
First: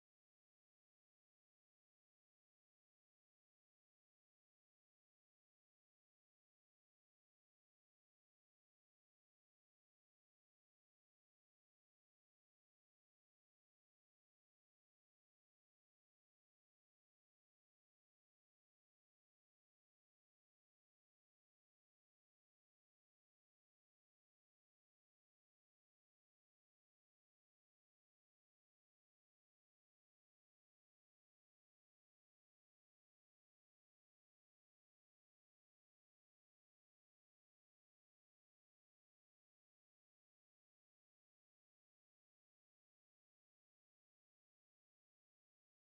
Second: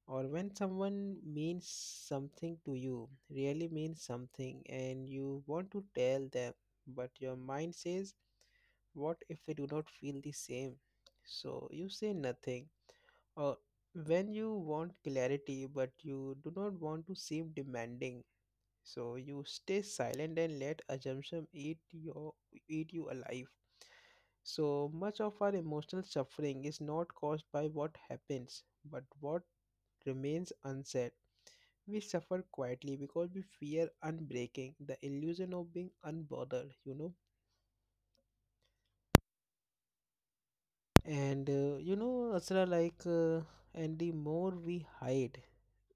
Speaker 1: Or when someone means something to you, really means something, and you want to tell them, but your mind says, "What if they do not feel the same?" So you say nothing. Or when you want clarity, but you do not want to seem demanding, so you stay silent and let assumption eat you alive. So much of our emotional suffering is not caused by what happens, but what remains unsaid. We suffer quietly because we fear unbreaking, the illusion of being unbothered, you know. Asra, like, and the more we hide,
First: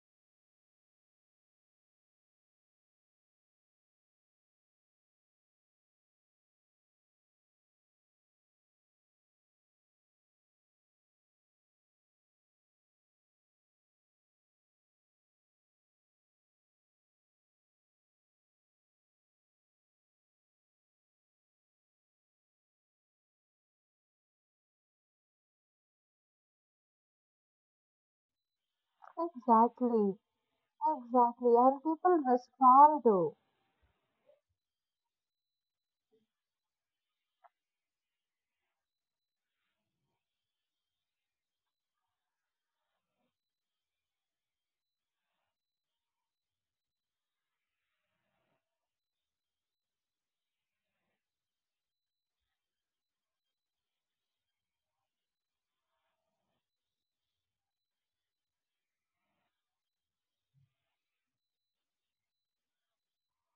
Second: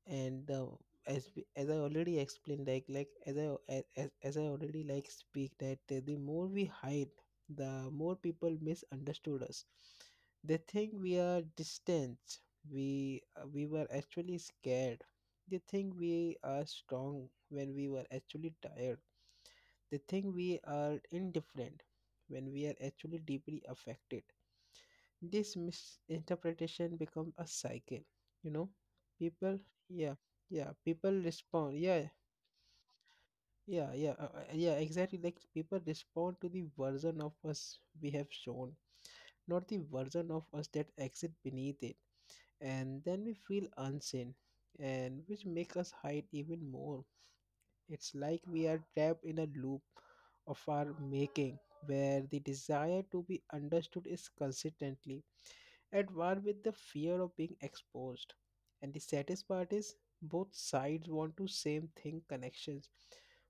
Speaker 1: and as we- as I already explained, like as I a- as I already like speak that the more we hide, the more people misunderstood us. They think we are distant. We were actually scared. They think we are strong when we were actually tired, they think we are indifferent when we are actually deeply affected. This misinterpretation becomes a cycle, you know. People,
Speaker 2: Exactly,
Speaker 1: yeah, yeah, people
Speaker 2: exactly, and
Speaker 1: respond,
Speaker 2: people
Speaker 1: yeah,
Speaker 2: respond to.
Speaker 1: yeah, exactly. Like people respond to the version of us we have shown, not the version of us that exists beneath it. And then we feel unseen, and which make us hide even more. It's like we are trapped in a loop of our making where the desire to be understood is consistently at war with the fear of being exposed. And the saddest part is both sides want to same thing connections.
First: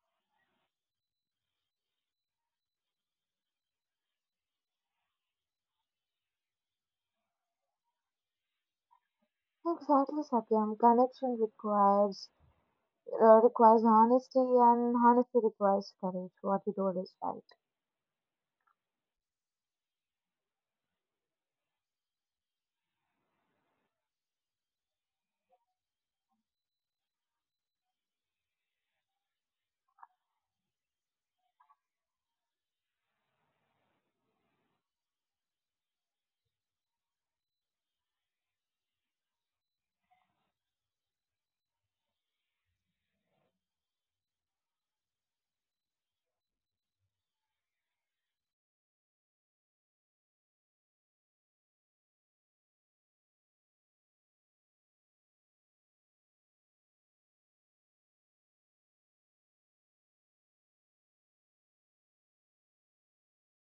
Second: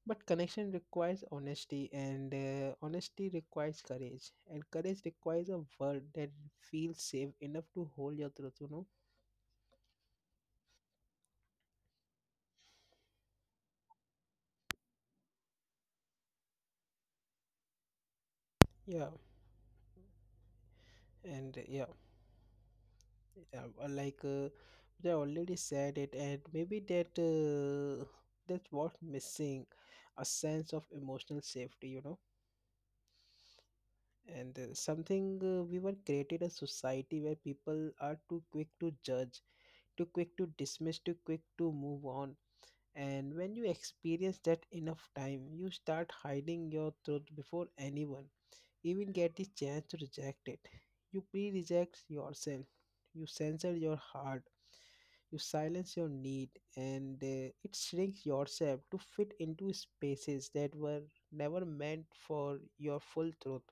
Speaker 1: But connection requires honesty, and honesty requires courage, and courage requires a world that feels safe enough to hold your truth, you know?
Speaker 2: Exactly, Satyam. Connection requires requires honesty, and honesty requires courage. What you told is right.
Speaker 1: Yeah, and yeah. Yeah, well, I already said it, and maybe that's what's missing, a sense of emotional safety, you know, and something we were created a society where people are too quick to judge, too quick to dismiss, too quick to move on. And when you experience that enough time, you start hiding your truth before anyone even get the chance to reject it. You pre reject yourself, you censor your heart, you silence your need, and it shrinks yourself to fit into spaces that were never meant for your full truth.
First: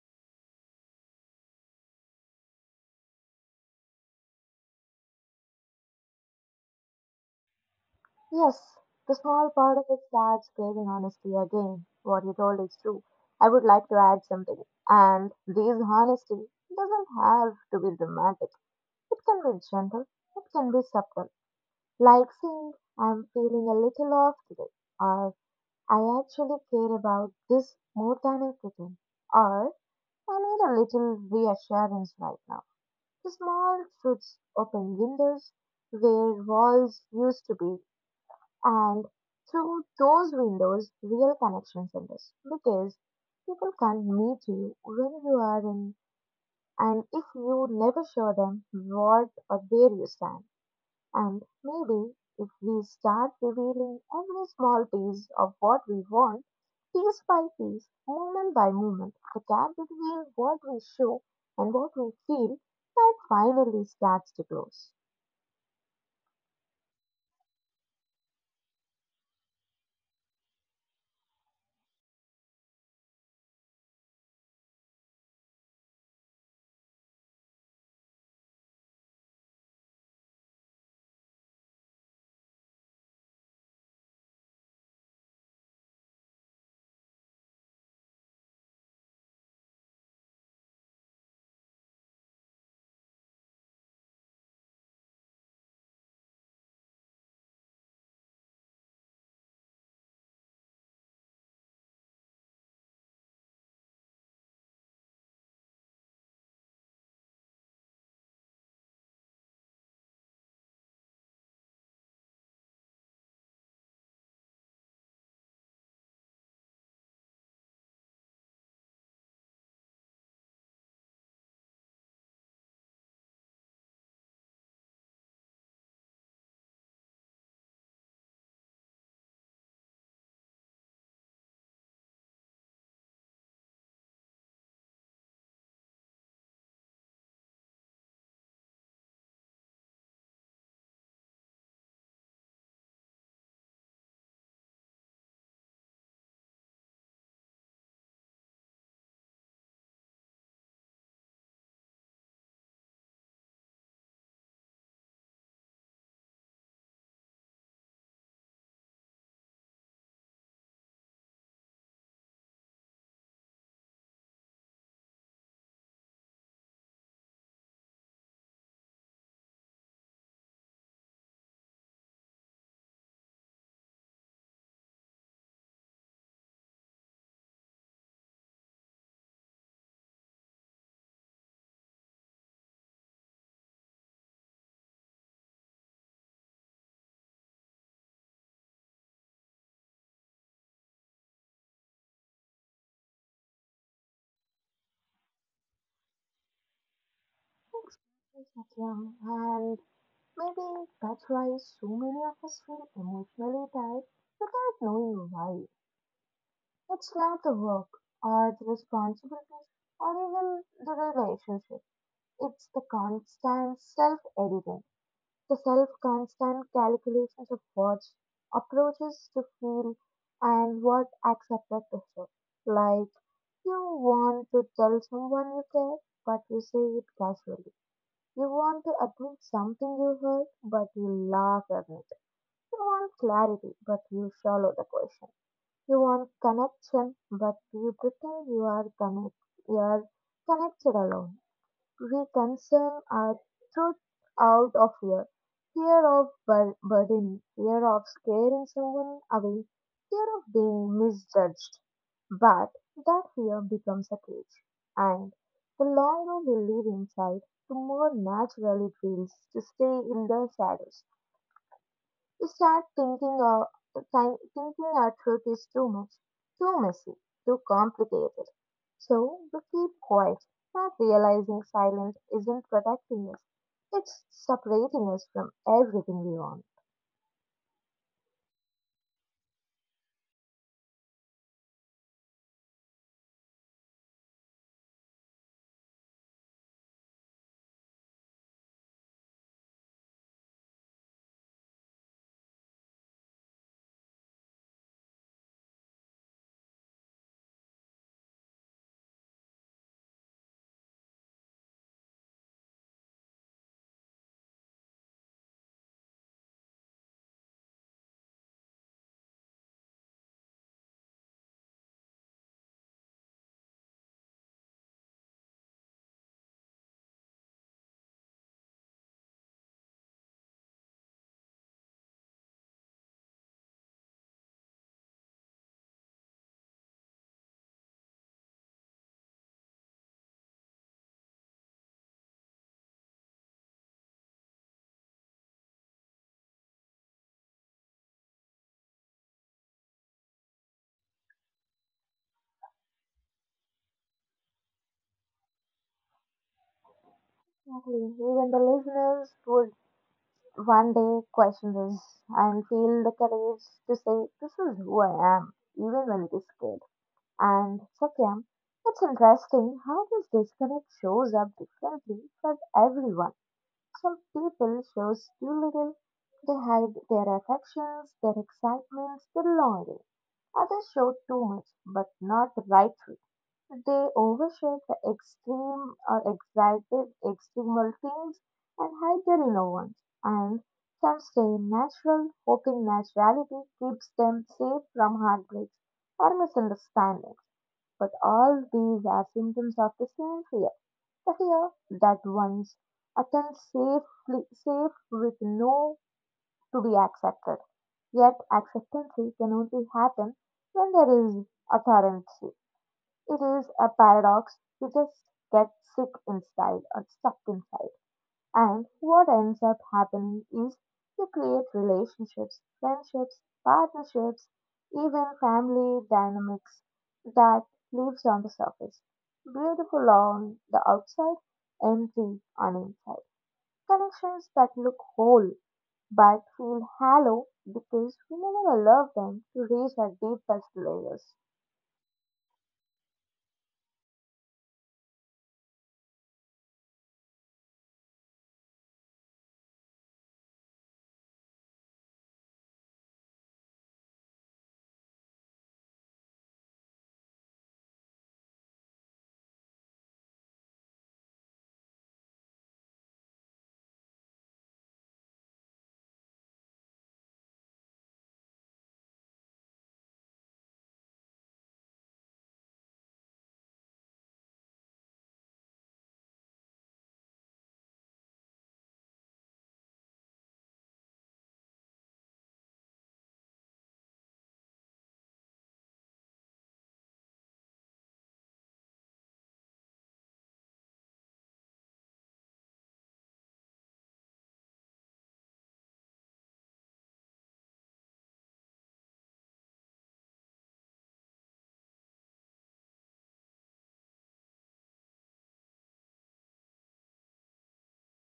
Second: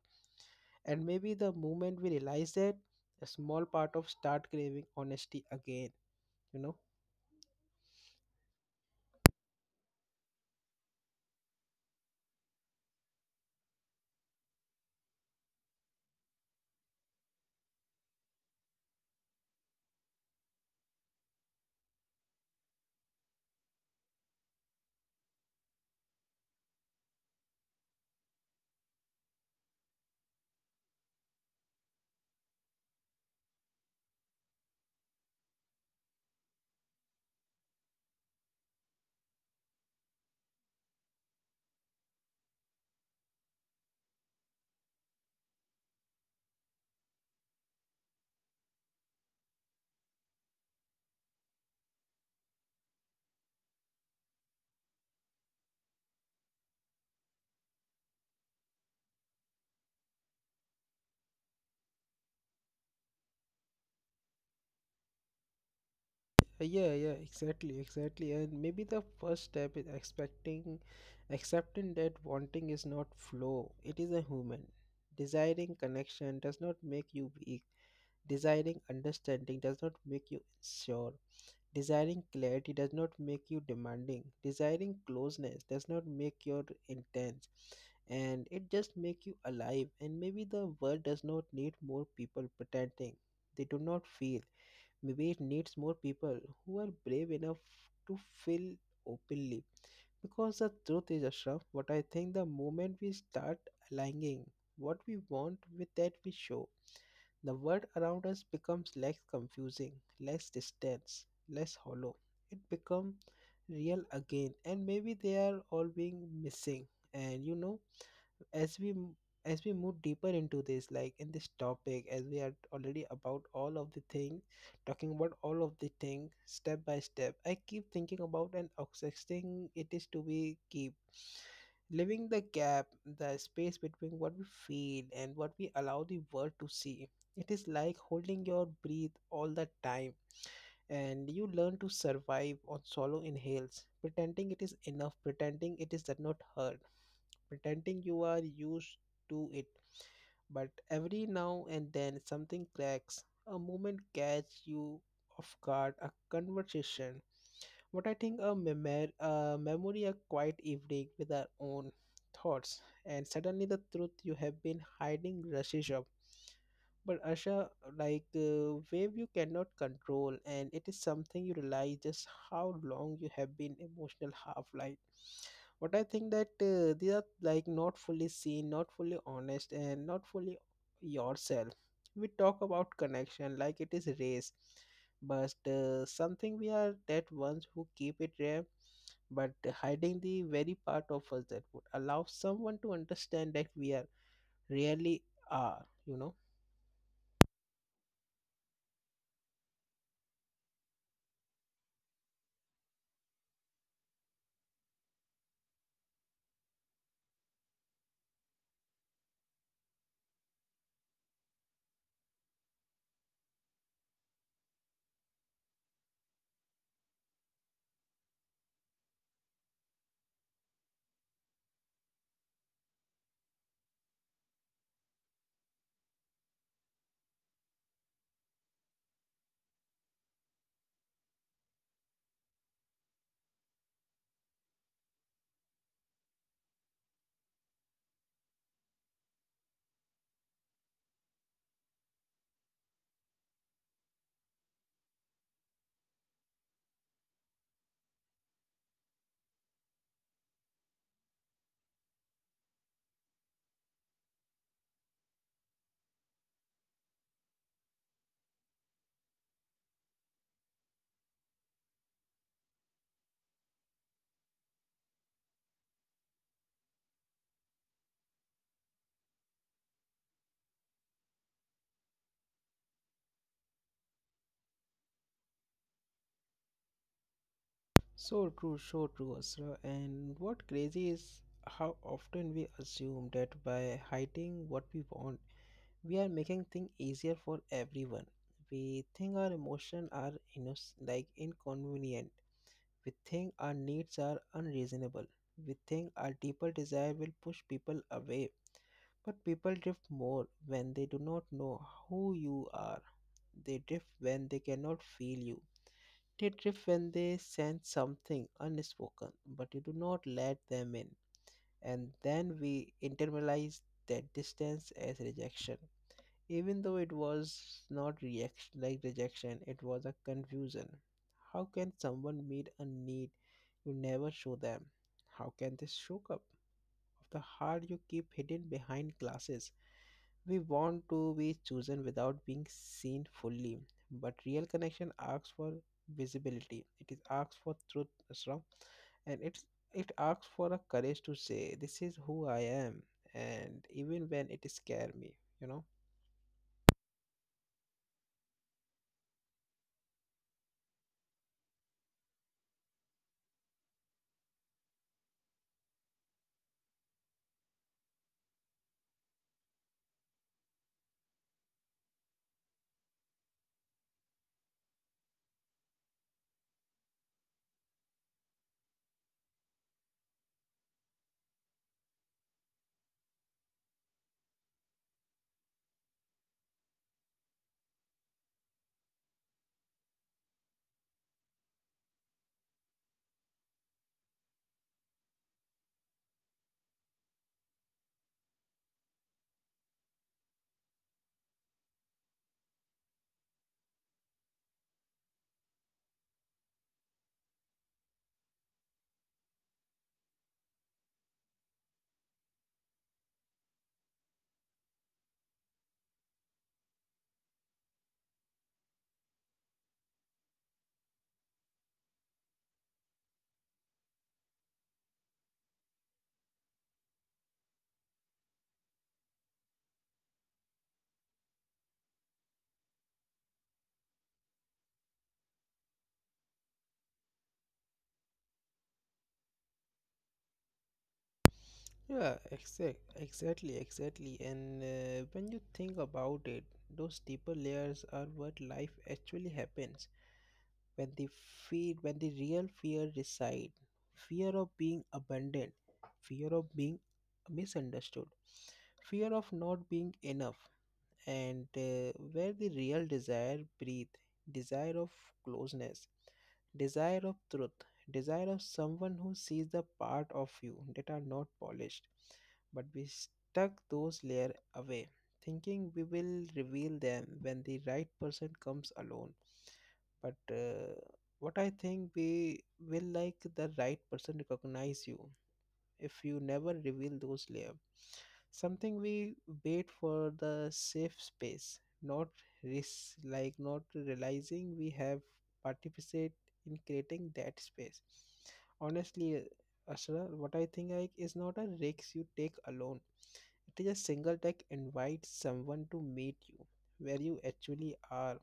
Speaker 1: And maybe the moment we realize that, a small part of start craving honesty again, you know.
Speaker 2: Yes, the small part of it starts craving honesty again. What you told is true. I would like to add something. And this honesty doesn't have to be dramatic. It can be gentle. It can be subtle. Like saying, I'm feeling a little off today. Or, I actually care about this more than I pretend. Or, I need a little reassurance right now. The small truths open windows where walls used to be and through those windows, real connection exists because people can meet you when you are in, and if you never show them what or where you stand. And maybe if we start revealing every small piece of what we want, piece by piece, moment by moment, the gap between what we show and what we feel, that finally starts to close.
Speaker 1: Yeah, yeah, exactly, exactly, and maybe the first step is expecting accepting that wanting is not flow, it is a human. Desiring connection does not make you weak, desiring understanding does not make you sure, desiring clarity does not make you demanding, desiring closeness does not make you intense, and it just make you alive. And maybe the world does not need more people pretending they do not feel. Maybe it needs more people who are brave enough to feel openly. Because the truth is, Ashraf, what I think the moment we start aligning what we want with that we show, the world around us becomes less confusing, less distant, less hollow. It becomes real again, and maybe they are all being missing. And you know, as we m- as we move deeper into this, like in this topic, as we are already about all of the thing, talking about all of the thing step by step, I keep thinking about and accepting it is to be keep living the gap, the space between what we feel and what we allow the world to see. It is like holding your breath all the time, and you learn to survive on solo inhales, pretending it is enough, pretending it is that not hurt, pretending you are used to it. But every now and then something cracks. A moment catch you off guard, a conversation. What I think a, a memory, a quiet evening with our own thoughts, and suddenly the truth you have been hiding rushes up. But Asha, like wave you cannot control, and it is something you realize just how long you have been emotional half life, but I think that they are like not fully seen, not fully honest, and not fully yourself. We talk about connection like it is race, but something we are that ones who keep it rare, but hiding the very part of us that would allow someone to understand that we are really are, you know.
Speaker 2: Thanks, Satyam. And maybe that's why so many of us feel emotionally tired without knowing why. It's not the work or the responsibilities or even the relationship. It's the constant self editing, the self constant calculations of what's approaches to feel and what accepted to feel. Like you want to tell someone you care, but you say it casually. You want to admit something you heard, but you laugh at it. You want clarity, but you shallow the question. You want connection, but you pretend you are connected alone. We concern our truth out of fear. Fear of burden, fear of scaring someone away, fear of being misjudged. But that fear becomes a cage. And the longer we live inside, the more natural it feels to stay in the shadows. You start thinking of thinking our truth is too much, too messy, too complicated. So we keep quiet, not realizing silence isn't protecting us. It's separating us from everything we want.
Speaker 1: So true, so true, Asra. And what crazy is how often we assume that by hiding what we want we are making things easier for everyone. We think our emotions are inconvenient. We think our needs are unreasonable. We think our deeper desire will push people away. But people drift more when they do not know who you are. They drift when they cannot feel you. They drift when they sense something unspoken, but you do not let them in. And then we internalize that distance as rejection. Even though it was not reaction like rejection, it was a confusion. How can someone meet a need you never show them? How can they show up of the heart you keep hidden behind glasses? We want to be chosen without being seen fully, but real connection asks for visibility. It is asks for truth, Asram, and it asks for a courage to say, "This is who I am," and even when it scare me, you know.
Speaker 2: Exactly. Even the listeners would one day question this and feel the courage to say, This is who I am, even when it is scared. And Satyam, it's interesting how this disconnect shows up differently for everyone. Some people show too little; they hide their affections, their excitements, their longing. Others show too much, but not the right way. They overshare the extreme or excited extremal things and hide their inner ones. And some stay natural, hoping naturality keeps them safe from heartbreaks or misunderstandings. But all these are symptoms of the same fear fear that one's attempts safely safe with no to be accepted. Yet acceptance can only happen when there is authority. It is a paradox. You just get sick inside or stuck inside. And what ends up happening is you create relationships, friendships, partnerships, even family dynamics that lives on the surface. Beautiful on the outside, empty on inside. Connections that look whole but feel hollow because we never allow them to reach our deepest layers.
Speaker 1: Yeah, exactly. And When you think about it, those deeper layers are what life actually happens. When the fear, when the real fear reside, fear of being abandoned, fear of being misunderstood, fear of not being enough, and where the real desire breathe, desire of closeness, desire of truth, desire of someone who sees the part of you that are not polished, but we stuck those layer away thinking we will reveal them when the right person comes alone, but what I think we will like the right person recognize you if you never reveal those layers. Something we wait for the safe space, not risk, like not realizing we have participate in creating that space. Honestly, Ashra, what I think like is not a risk you take alone. It is a single tech invite someone to meet you where you actually are.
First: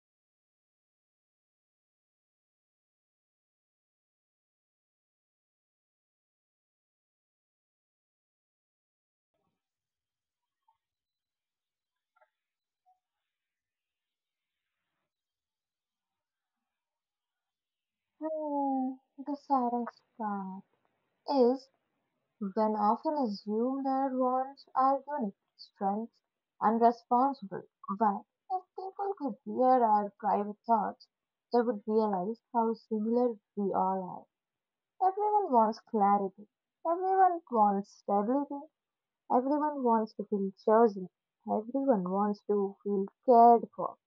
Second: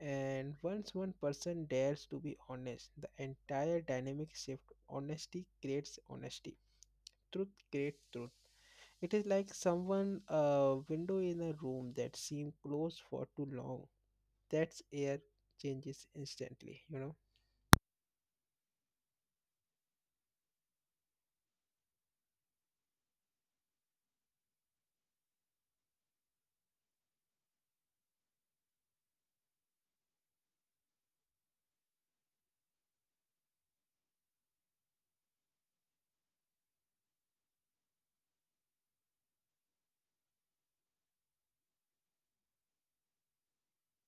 Speaker 1: And once one person dares to be honest, the entire dynamic shift. Honesty creates honesty, truth, great truth. It is like someone a window in a room that seemed closed for too long. That's air changes instantly, you know.
Speaker 2: Hmm, the saddest part is Then often assume their wants are unique, strengths, and responsible. But if people could hear our private thoughts, they would realize how similar we all are. Everyone wants clarity. Everyone wants stability. Everyone wants to feel chosen. Everyone wants to feel cared for.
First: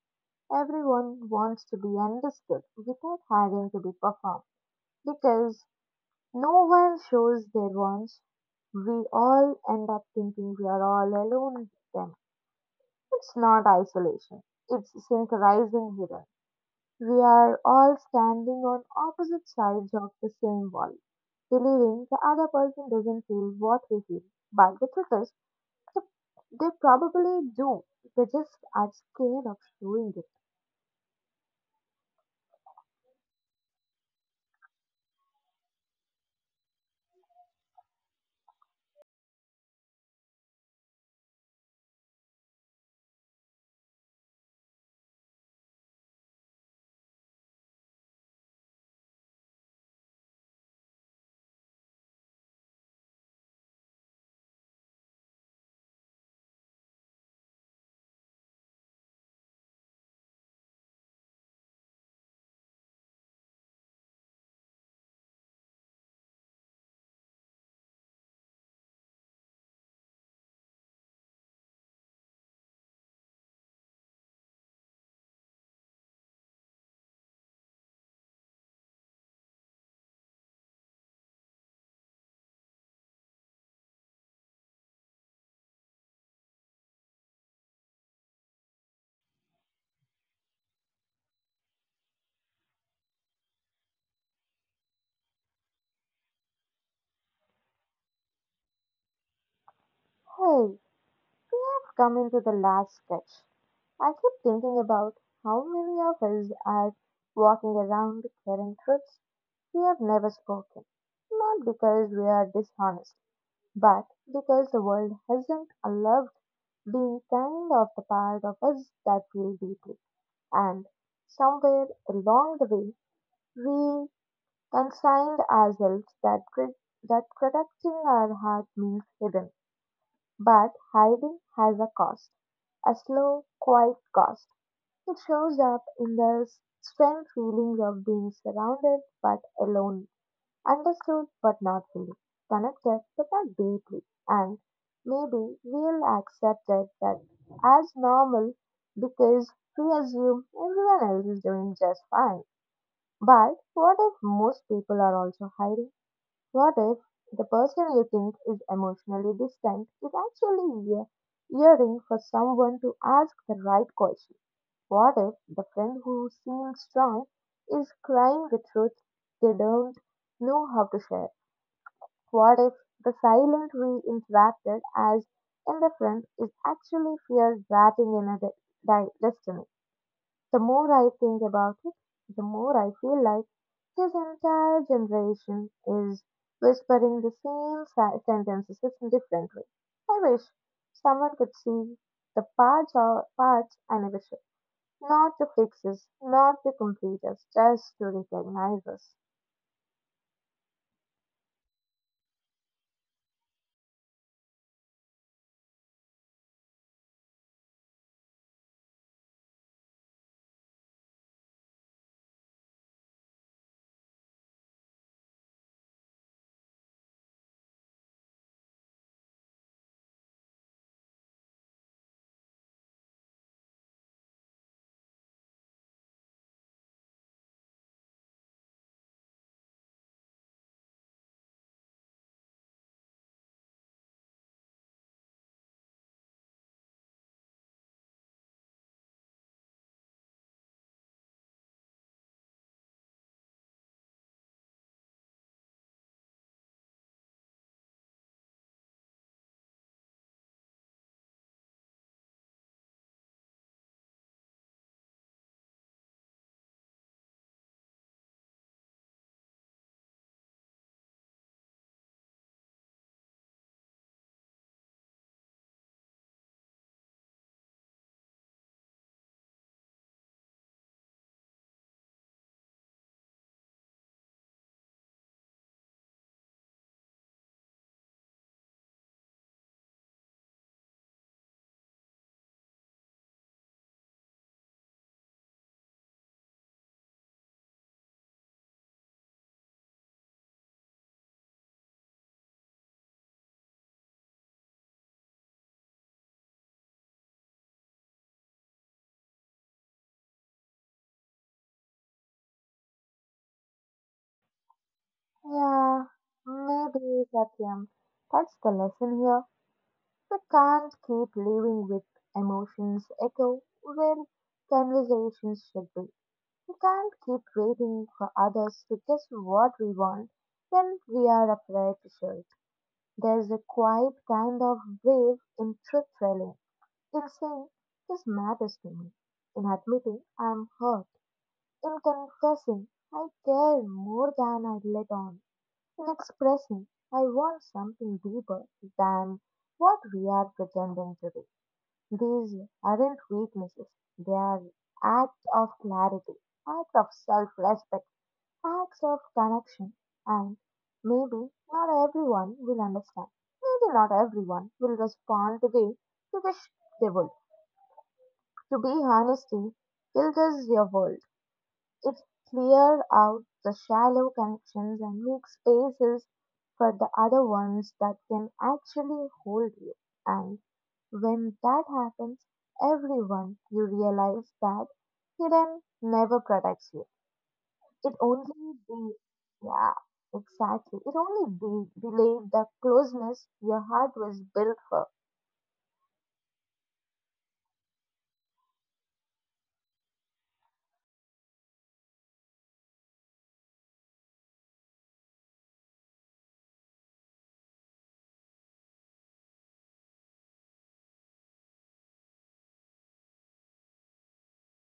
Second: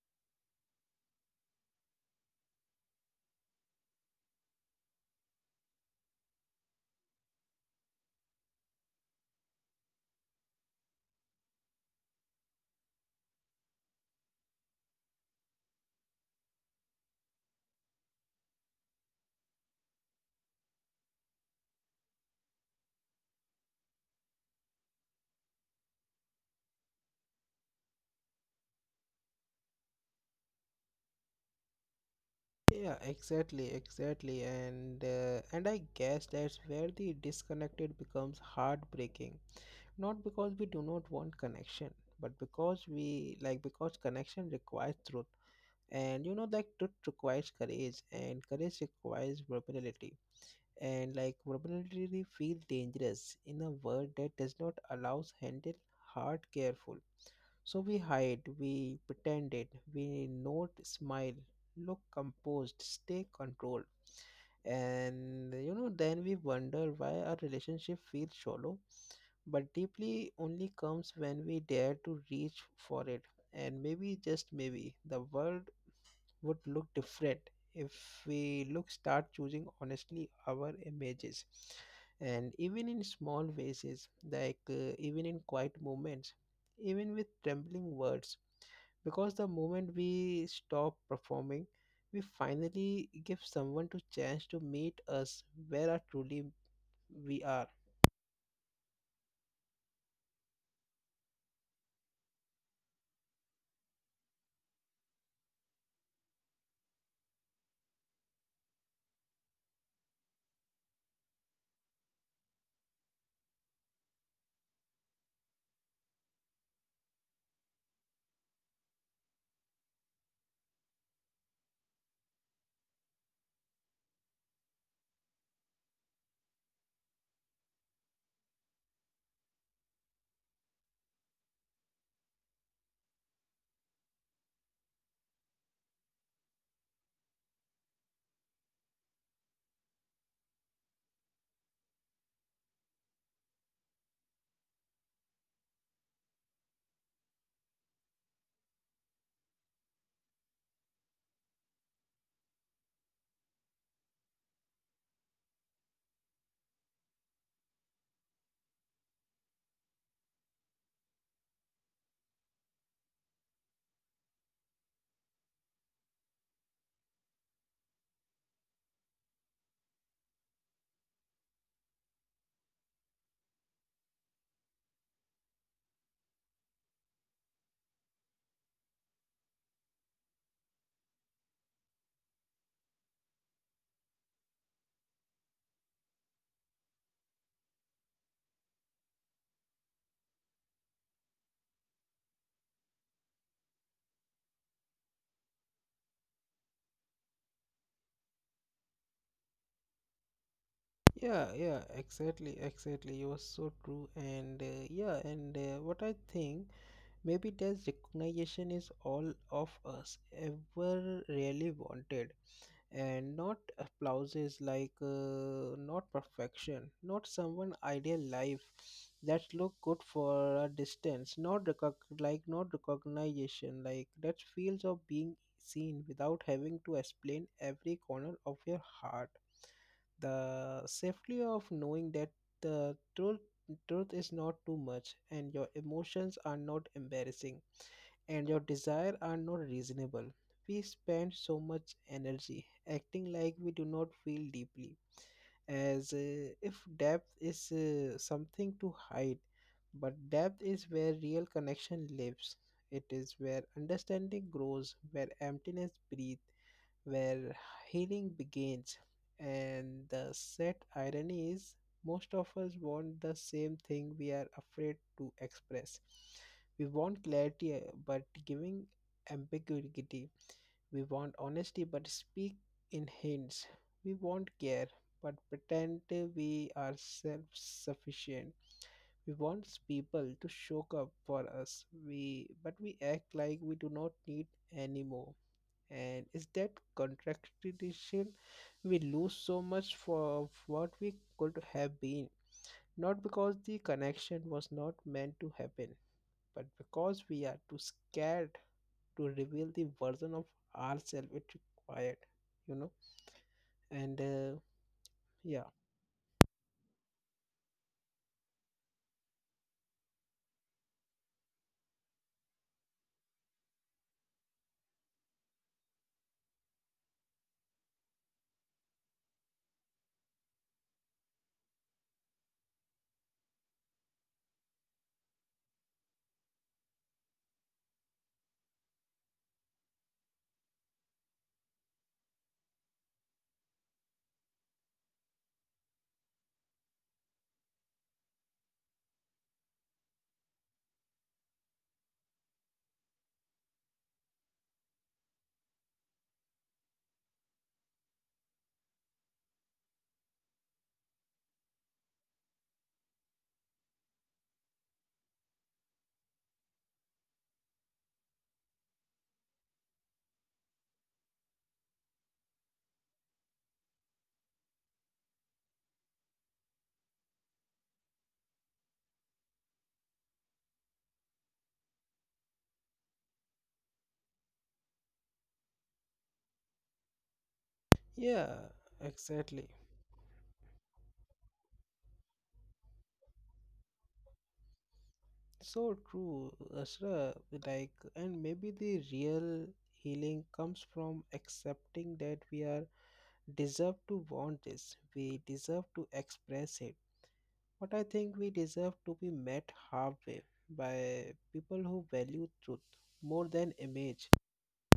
Speaker 2: Everyone wants to be understood without having to be performed. Because no one shows their ones. We all end up thinking we are all alone then. It's not isolation, it's synchronizing hidden. We are all standing on opposite sides of the same wall, believing the other person doesn't feel what we feel. But the truth is, th- they probably do. They just are scared of showing it.
Speaker 1: Yeah, exactly, and I guess that's where the disconnected becomes heartbreaking. Not because we do not want connection, but because we like because connection requires truth, and you know that truth requires courage, and courage requires vulnerability. And like vulnerability feel dangerous in a world that does not allow handle hard careful, so we hide, we pretend it, we not smile, look composed, stay controlled, and you know then we wonder why our relationship feels shallow, but deeply only comes when we dare to reach for it, and maybe just maybe the world would look different if we look start choosing honestly our images, and even in small ways, like even in quiet moments, even with trembling words, because the moment we stop performing, we finally give someone to chance to meet us where are truly we are.
Speaker 2: Hey, we have come into the last stretch. I keep thinking about how many of us are walking around carrying truths we have never spoken, not because we are dishonest, but because the world hasn't allowed being kind of the part of us that feel deeply. And somewhere along the way, we consigned ourselves that protecting our heart means hidden, but hiding has a cost, a slow, quiet cost. It shows up in the strong feelings of being surrounded but alone, understood but not fully, connected but not deeply, and maybe we'll accept it that as normal because we assume everyone else is doing just fine. But what if most people are also hiding? What if the person you think is emotionally distant is actually yearning for someone to ask the right question? What if the friend who seemed strong is crying the truth they don't know how to share? What if the silent we interacted as in the friend is actually fear wrapping in a destiny? The more I think about it, the more I feel like his entire generation is whispering the same sentences in different ways. I wish someone could see the parts, or parts I never saw. Not to fix us, not to complete us, just to recognize us.
Speaker 1: Yeah exactly, you are so true, and what I think maybe that recognition is all of us ever really wanted, and not applauses, like not perfection, not someone ideal life that look good for a distance, not recognition like that feels of being seen without having to explain every corner of your heart, the safety of knowing that the truth truth is not too much, and your emotions are not embarrassing, and your desire are not reasonable. We spend so much energy acting like we do not feel deeply, as if depth is something to hide. But depth is where real connection lives. It is where understanding grows, where emptiness breathes, where healing begins. And the sad irony is, most of us want the same thing we are afraid to express. We want clarity, but giving ambiguity. We want honesty, but speak in hints. We want care, but pretend we are self sufficient. We want people to show up for us, but we act like we do not need any more, and is that contradiction we lose so much for of what we could have been, not because the connection was not meant to happen, but because we are too scared to reveal the version of ourselves it required, you know. And yeah
Speaker 2: Yeah, maybe, Satyam. That's the lesson here. We can't keep living with emotions echo where conversations should be. We can't keep waiting for others to guess what we want when we are afraid to show it. There's a quiet kind of wave in truth telling, in saying, This matters to me, in admitting I'm hurt In confessing, I care more than I let on. In expressing, I want something deeper than what we are pretending to be. These aren't weaknesses, they are acts of clarity, acts of self respect, acts of connection, and maybe not everyone will understand. Maybe not everyone will respond the way you wish they would. To be honest, guilt is your world. It clears out the shallow connections and makes spaces for the other ones that can actually hold you. And when that happens, everyone, you realize that hidden never protects you. It
Speaker 1: yeah
Speaker 2: only
Speaker 1: exactly
Speaker 2: yeah, exactly. It only delayed the closeness your heart was built for.
Speaker 1: So true, Asra, like and maybe the real healing comes from accepting that we are deserve to want this. We deserve to express it. But I think we deserve to be met halfway by people who value truth more than image.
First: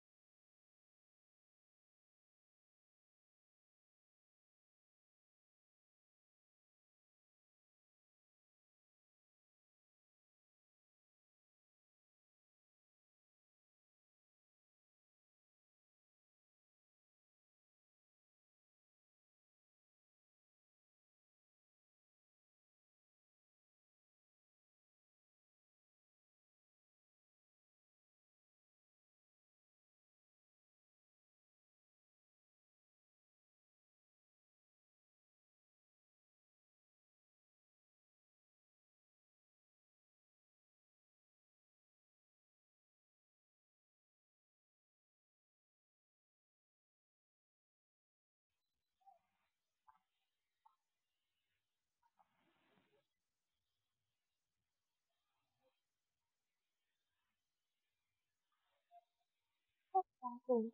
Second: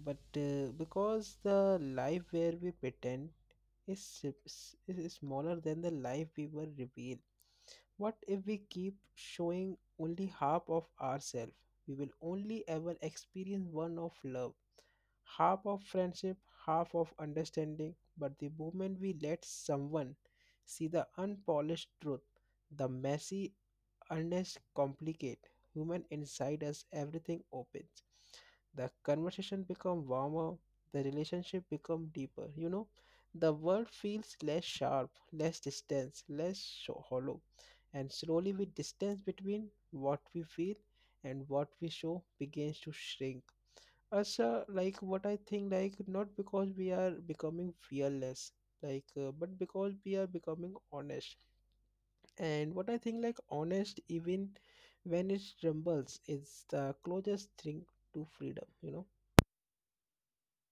Speaker 1: But Because the life where we pretend is smaller than the life we were revealed, what if we keep showing only half of ourselves? We will only ever experience one of love, half of friendship, half of understanding. But the moment we let someone see the unpolished truth, the messy, honest, complicate human inside us, everything opens. The conversation become warmer, the relationship become deeper. You know, the world feels less sharp, less distance, hollow, and slowly, with distance between what we feel and what we show begins to shrink. Asha, like what I think, like not because we are becoming fearless, like but because we are becoming honest. And what I think, like honest, even when it trembles, is the closest thing to freedom. You know?
Speaker 2: Exactly.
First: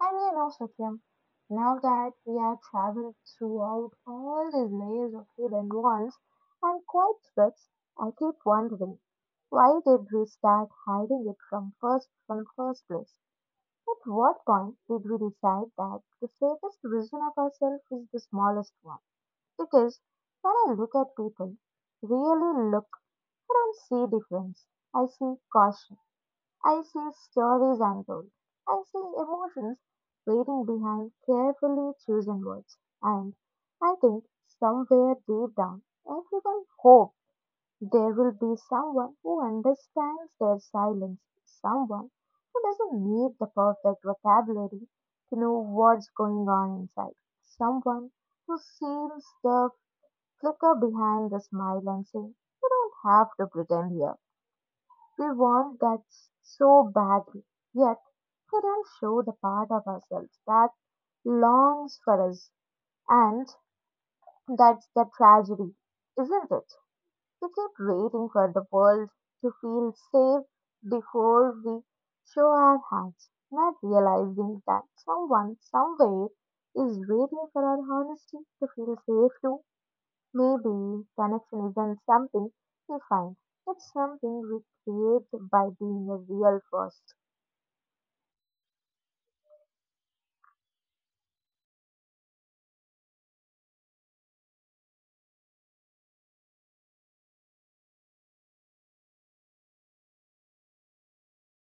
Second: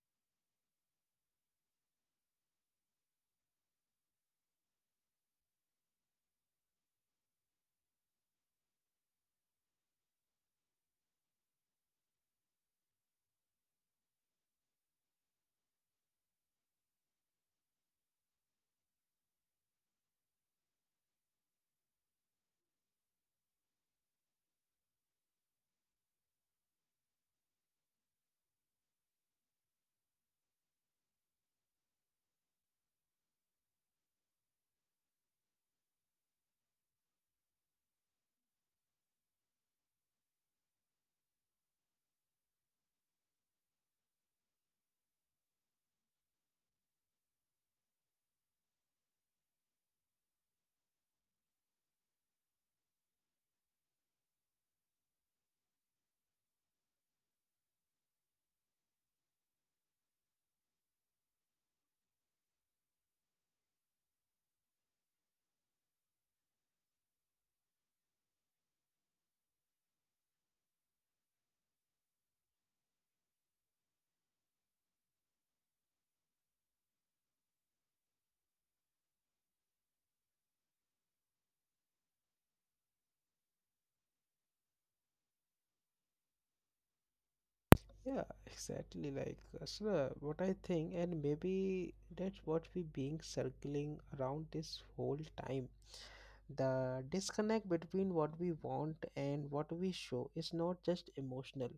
Speaker 2: I mean, also, Kim, now that we have traveled throughout all these layers of hidden walls and quiet streets, I keep wondering why did we start hiding it from first place? At what point did we decide that the safest version of ourselves is the smallest one? Because when I look at people, really look, I don't see difference. I see caution. I see stories untold. I see emotions waiting behind carefully chosen words. And I think somewhere deep down, everyone hopes there will be someone who understands their silence, someone who doesn't need the perfect vocabulary to know what's going on inside, someone who sees the flicker behind the smile and say, You don't have to pretend here. We want that so badly. Yet, could all show the part of ourselves that longs for us. And that's the tragedy, isn't it? We keep waiting for the world to feel safe before we show our hands, not realizing that someone somewhere is waiting for our honesty to feel safe too. Maybe connection isn't something we find, it's something we create by being a real first.
Speaker 1: Yeah, exactly. Like Asha, what I think, and maybe that's what we being circling around this whole time. The disconnect between what we want and what we show is not just emotional,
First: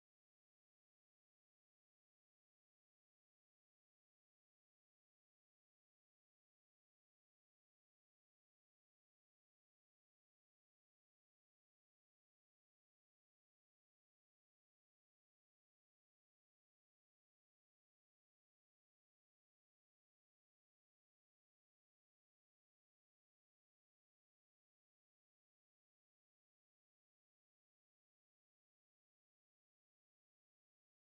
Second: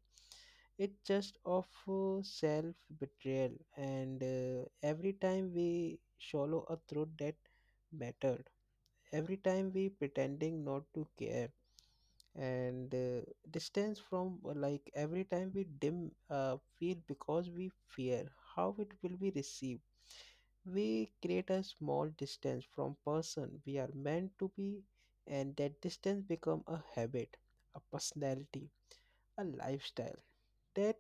Speaker 1: it's just of self betrayal, and every time we swallow a truth that mattered, every time we pretending not to care, and distance from every time we dim feel because we fear how it will be received, we create a small distance from person we are meant to be, and that distance become a habit, a personality, a lifestyle, that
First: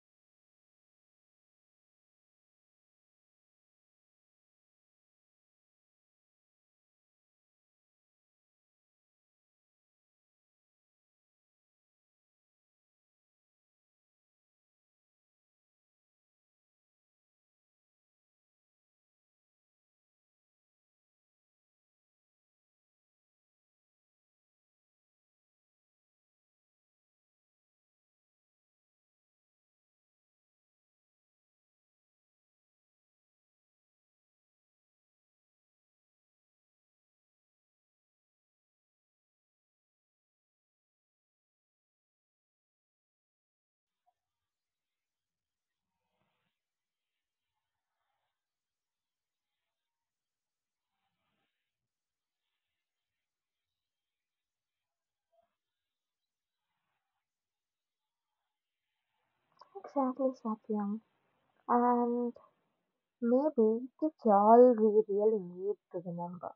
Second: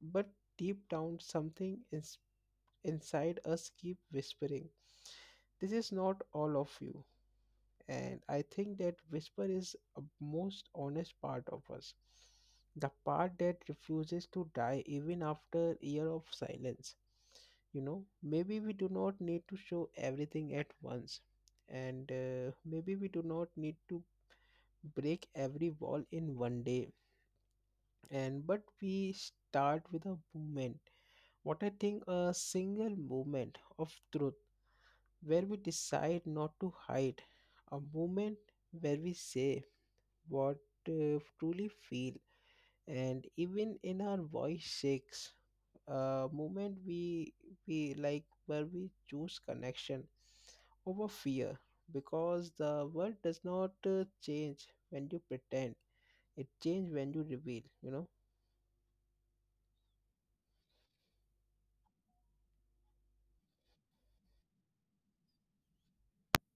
Speaker 1: but deep down something is inside us keep whispering, this is not all of you, and I think that whisper is a most honest part of us, the part that refuses to die even after year of silence, you know. Maybe we do not need to show everything at once, and maybe we do not need to break every wall in one day, and but we start with a movement, what I think a single moment of truth where we decide not to hide, a moment where we say what truly feel, and even in our voice shakes, a moment we like where we choose connection over fear, because the world does not change when you pretend, it changes when you reveal, you know.
Speaker 2: Exactly, Satyam. And maybe that's all we really need to remember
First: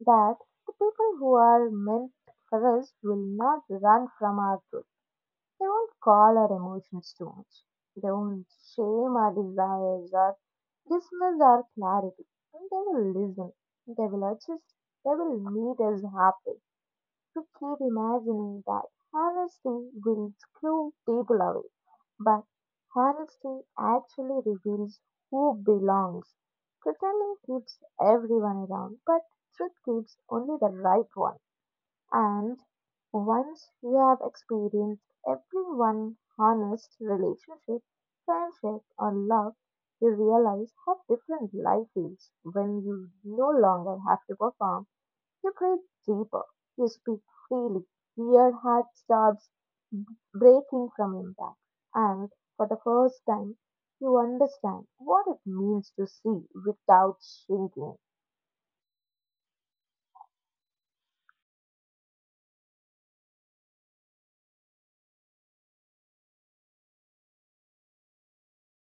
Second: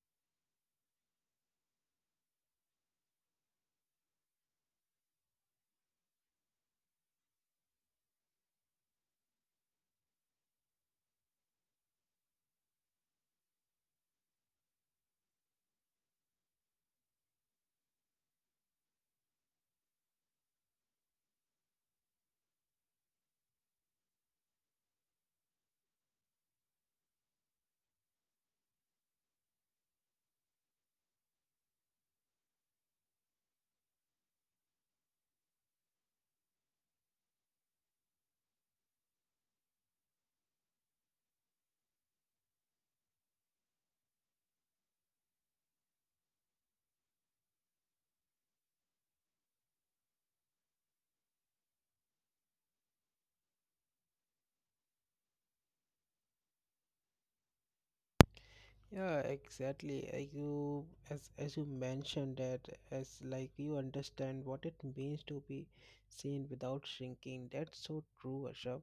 Speaker 2: that the people who are meant for us will not run from our truth. They won't call our emotions too much. They won't shame our desires or dismiss our clarity. They will listen. They will adjust. They will meet us halfway to keep imagining that honesty will screw people away, but honesty actually reveals who belongs. Pretending keeps everyone around, but truth keeps only the right one. And once you have experienced everyone honest relationship, friendship, or love, you realize how different life feels when you no longer have to perform you breathe deeper. You speak freely. Your heart stopped breaking from impact. And for the first time, you understand what it means to see without shrinking.
Speaker 1: Yeah, exactly. You, as you mentioned that, as like you understand what it means to be seen without shrinking. That's so true, Asha.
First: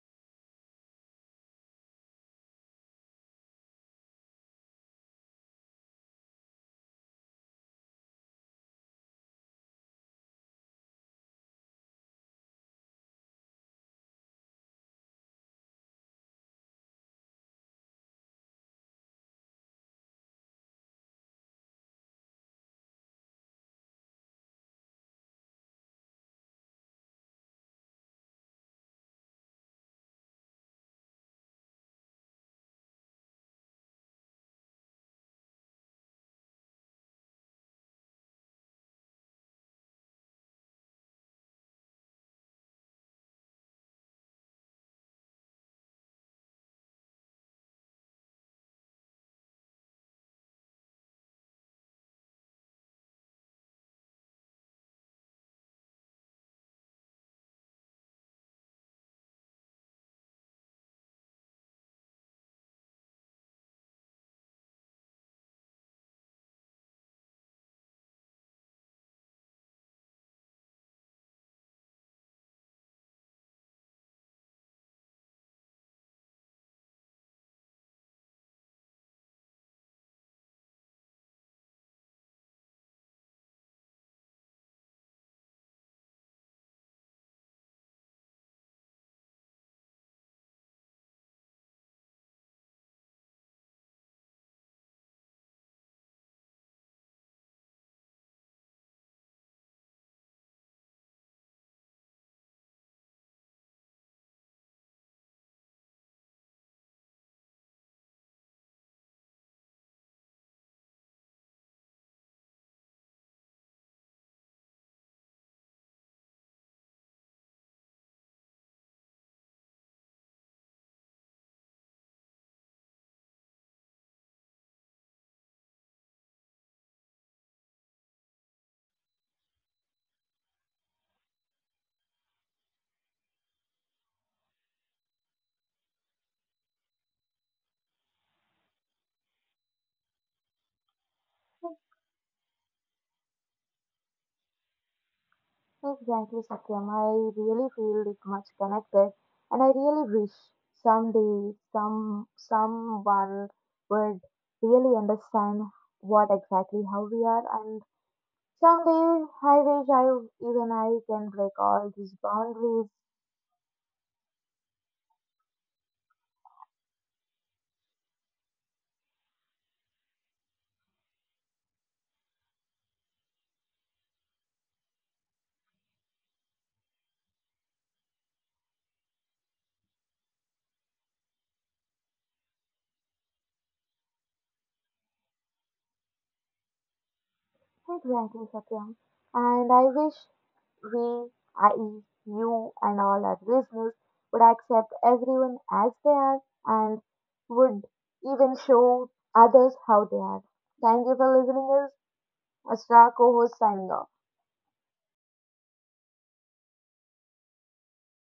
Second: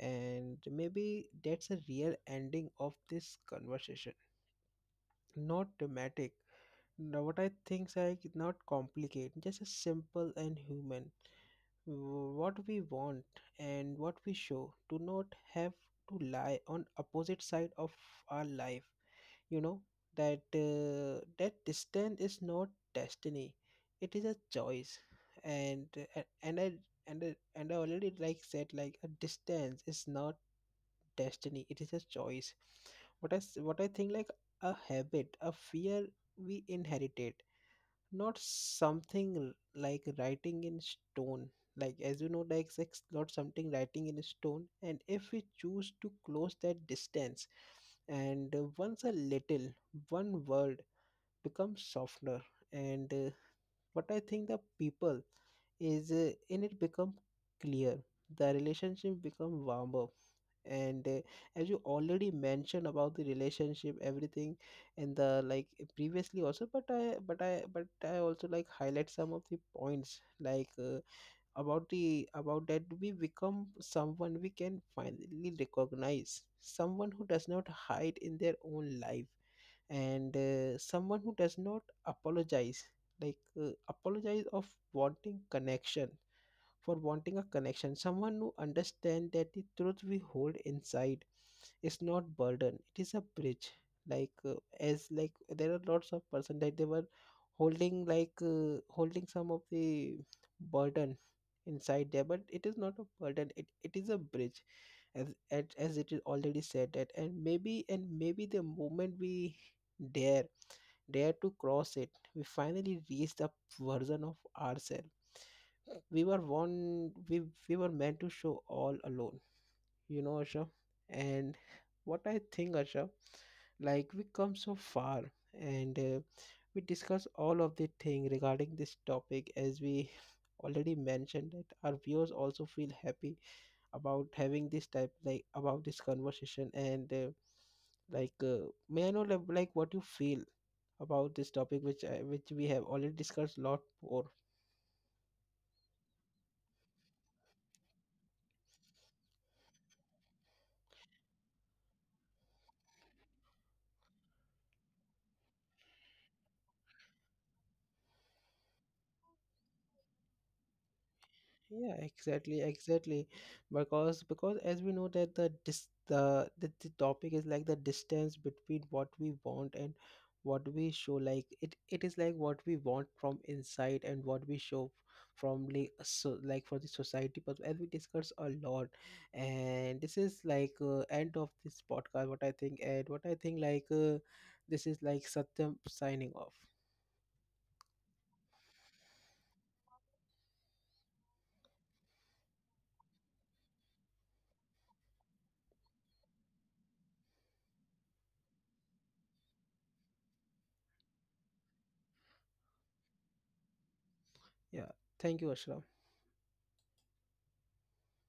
Speaker 1: And maybe that's a real ending of this conversation. Not dramatic. Now, what I think is like not complicated, just a simple and human. What we want and what we show do not have to lie on opposite side of our life, you know, that distance is not destiny, it is a choice, and uh, and i I already like said like a distance is not destiny, it is a choice, what I think like a habit, a fear we inherited, not something like writing in stone, like as you know like it's not something writing in stone, and if we choose to close that distance, and once a little, one word becomes softer, and what I think the people is in it become clear, the relationship become warmer, and as you already mentioned about the relationship everything in the like previously also, but i also like highlight some of the points, like about the about that we become someone we can finally recognize, someone who does not hide in their own life, and someone who does not apologize, like apologize of wanting connection, for wanting a connection, someone who understands that the truth we hold inside, it's not burden, it is a bridge, like as like there are lots of person that they were holding, like holding some of the burden inside there, but it is not a burden, it is a bridge, as it is already said that, and maybe the moment we dare, dare to cross it, we finally reach the version of ourselves we were one, we were meant to show all alone, you know Asha. And what I think, Asha, like we come so far, and we discuss all of the thing regarding this topic, as we already mentioned that our viewers also feel happy about having this type like about this conversation, and may I know like what you feel about this topic which we have already discussed lot more.
Speaker 2: Exactly, Satyam. I really feel it much connected, and I really wish someday someone would really understand what exactly how we are and Someday I wish I even I can break all
Speaker 1: Yeah,
Speaker 2: these boundaries
Speaker 1: exactly. Because as we know that the the topic is like the distance between what we want and what we show. Like it is like what we want from inside and what we show from like so like for the society. But as we discuss a lot, and this is like end of this podcast. What I think like this is like Satyam signing off.
Speaker 2: exactly Satyam. And I wish we, i.e. you and all our listeners, would accept everyone as they are and would even show others how they are. Thank you for listening us. Astra co-host signing off.
Speaker 1: Yeah, thank you, Ashram.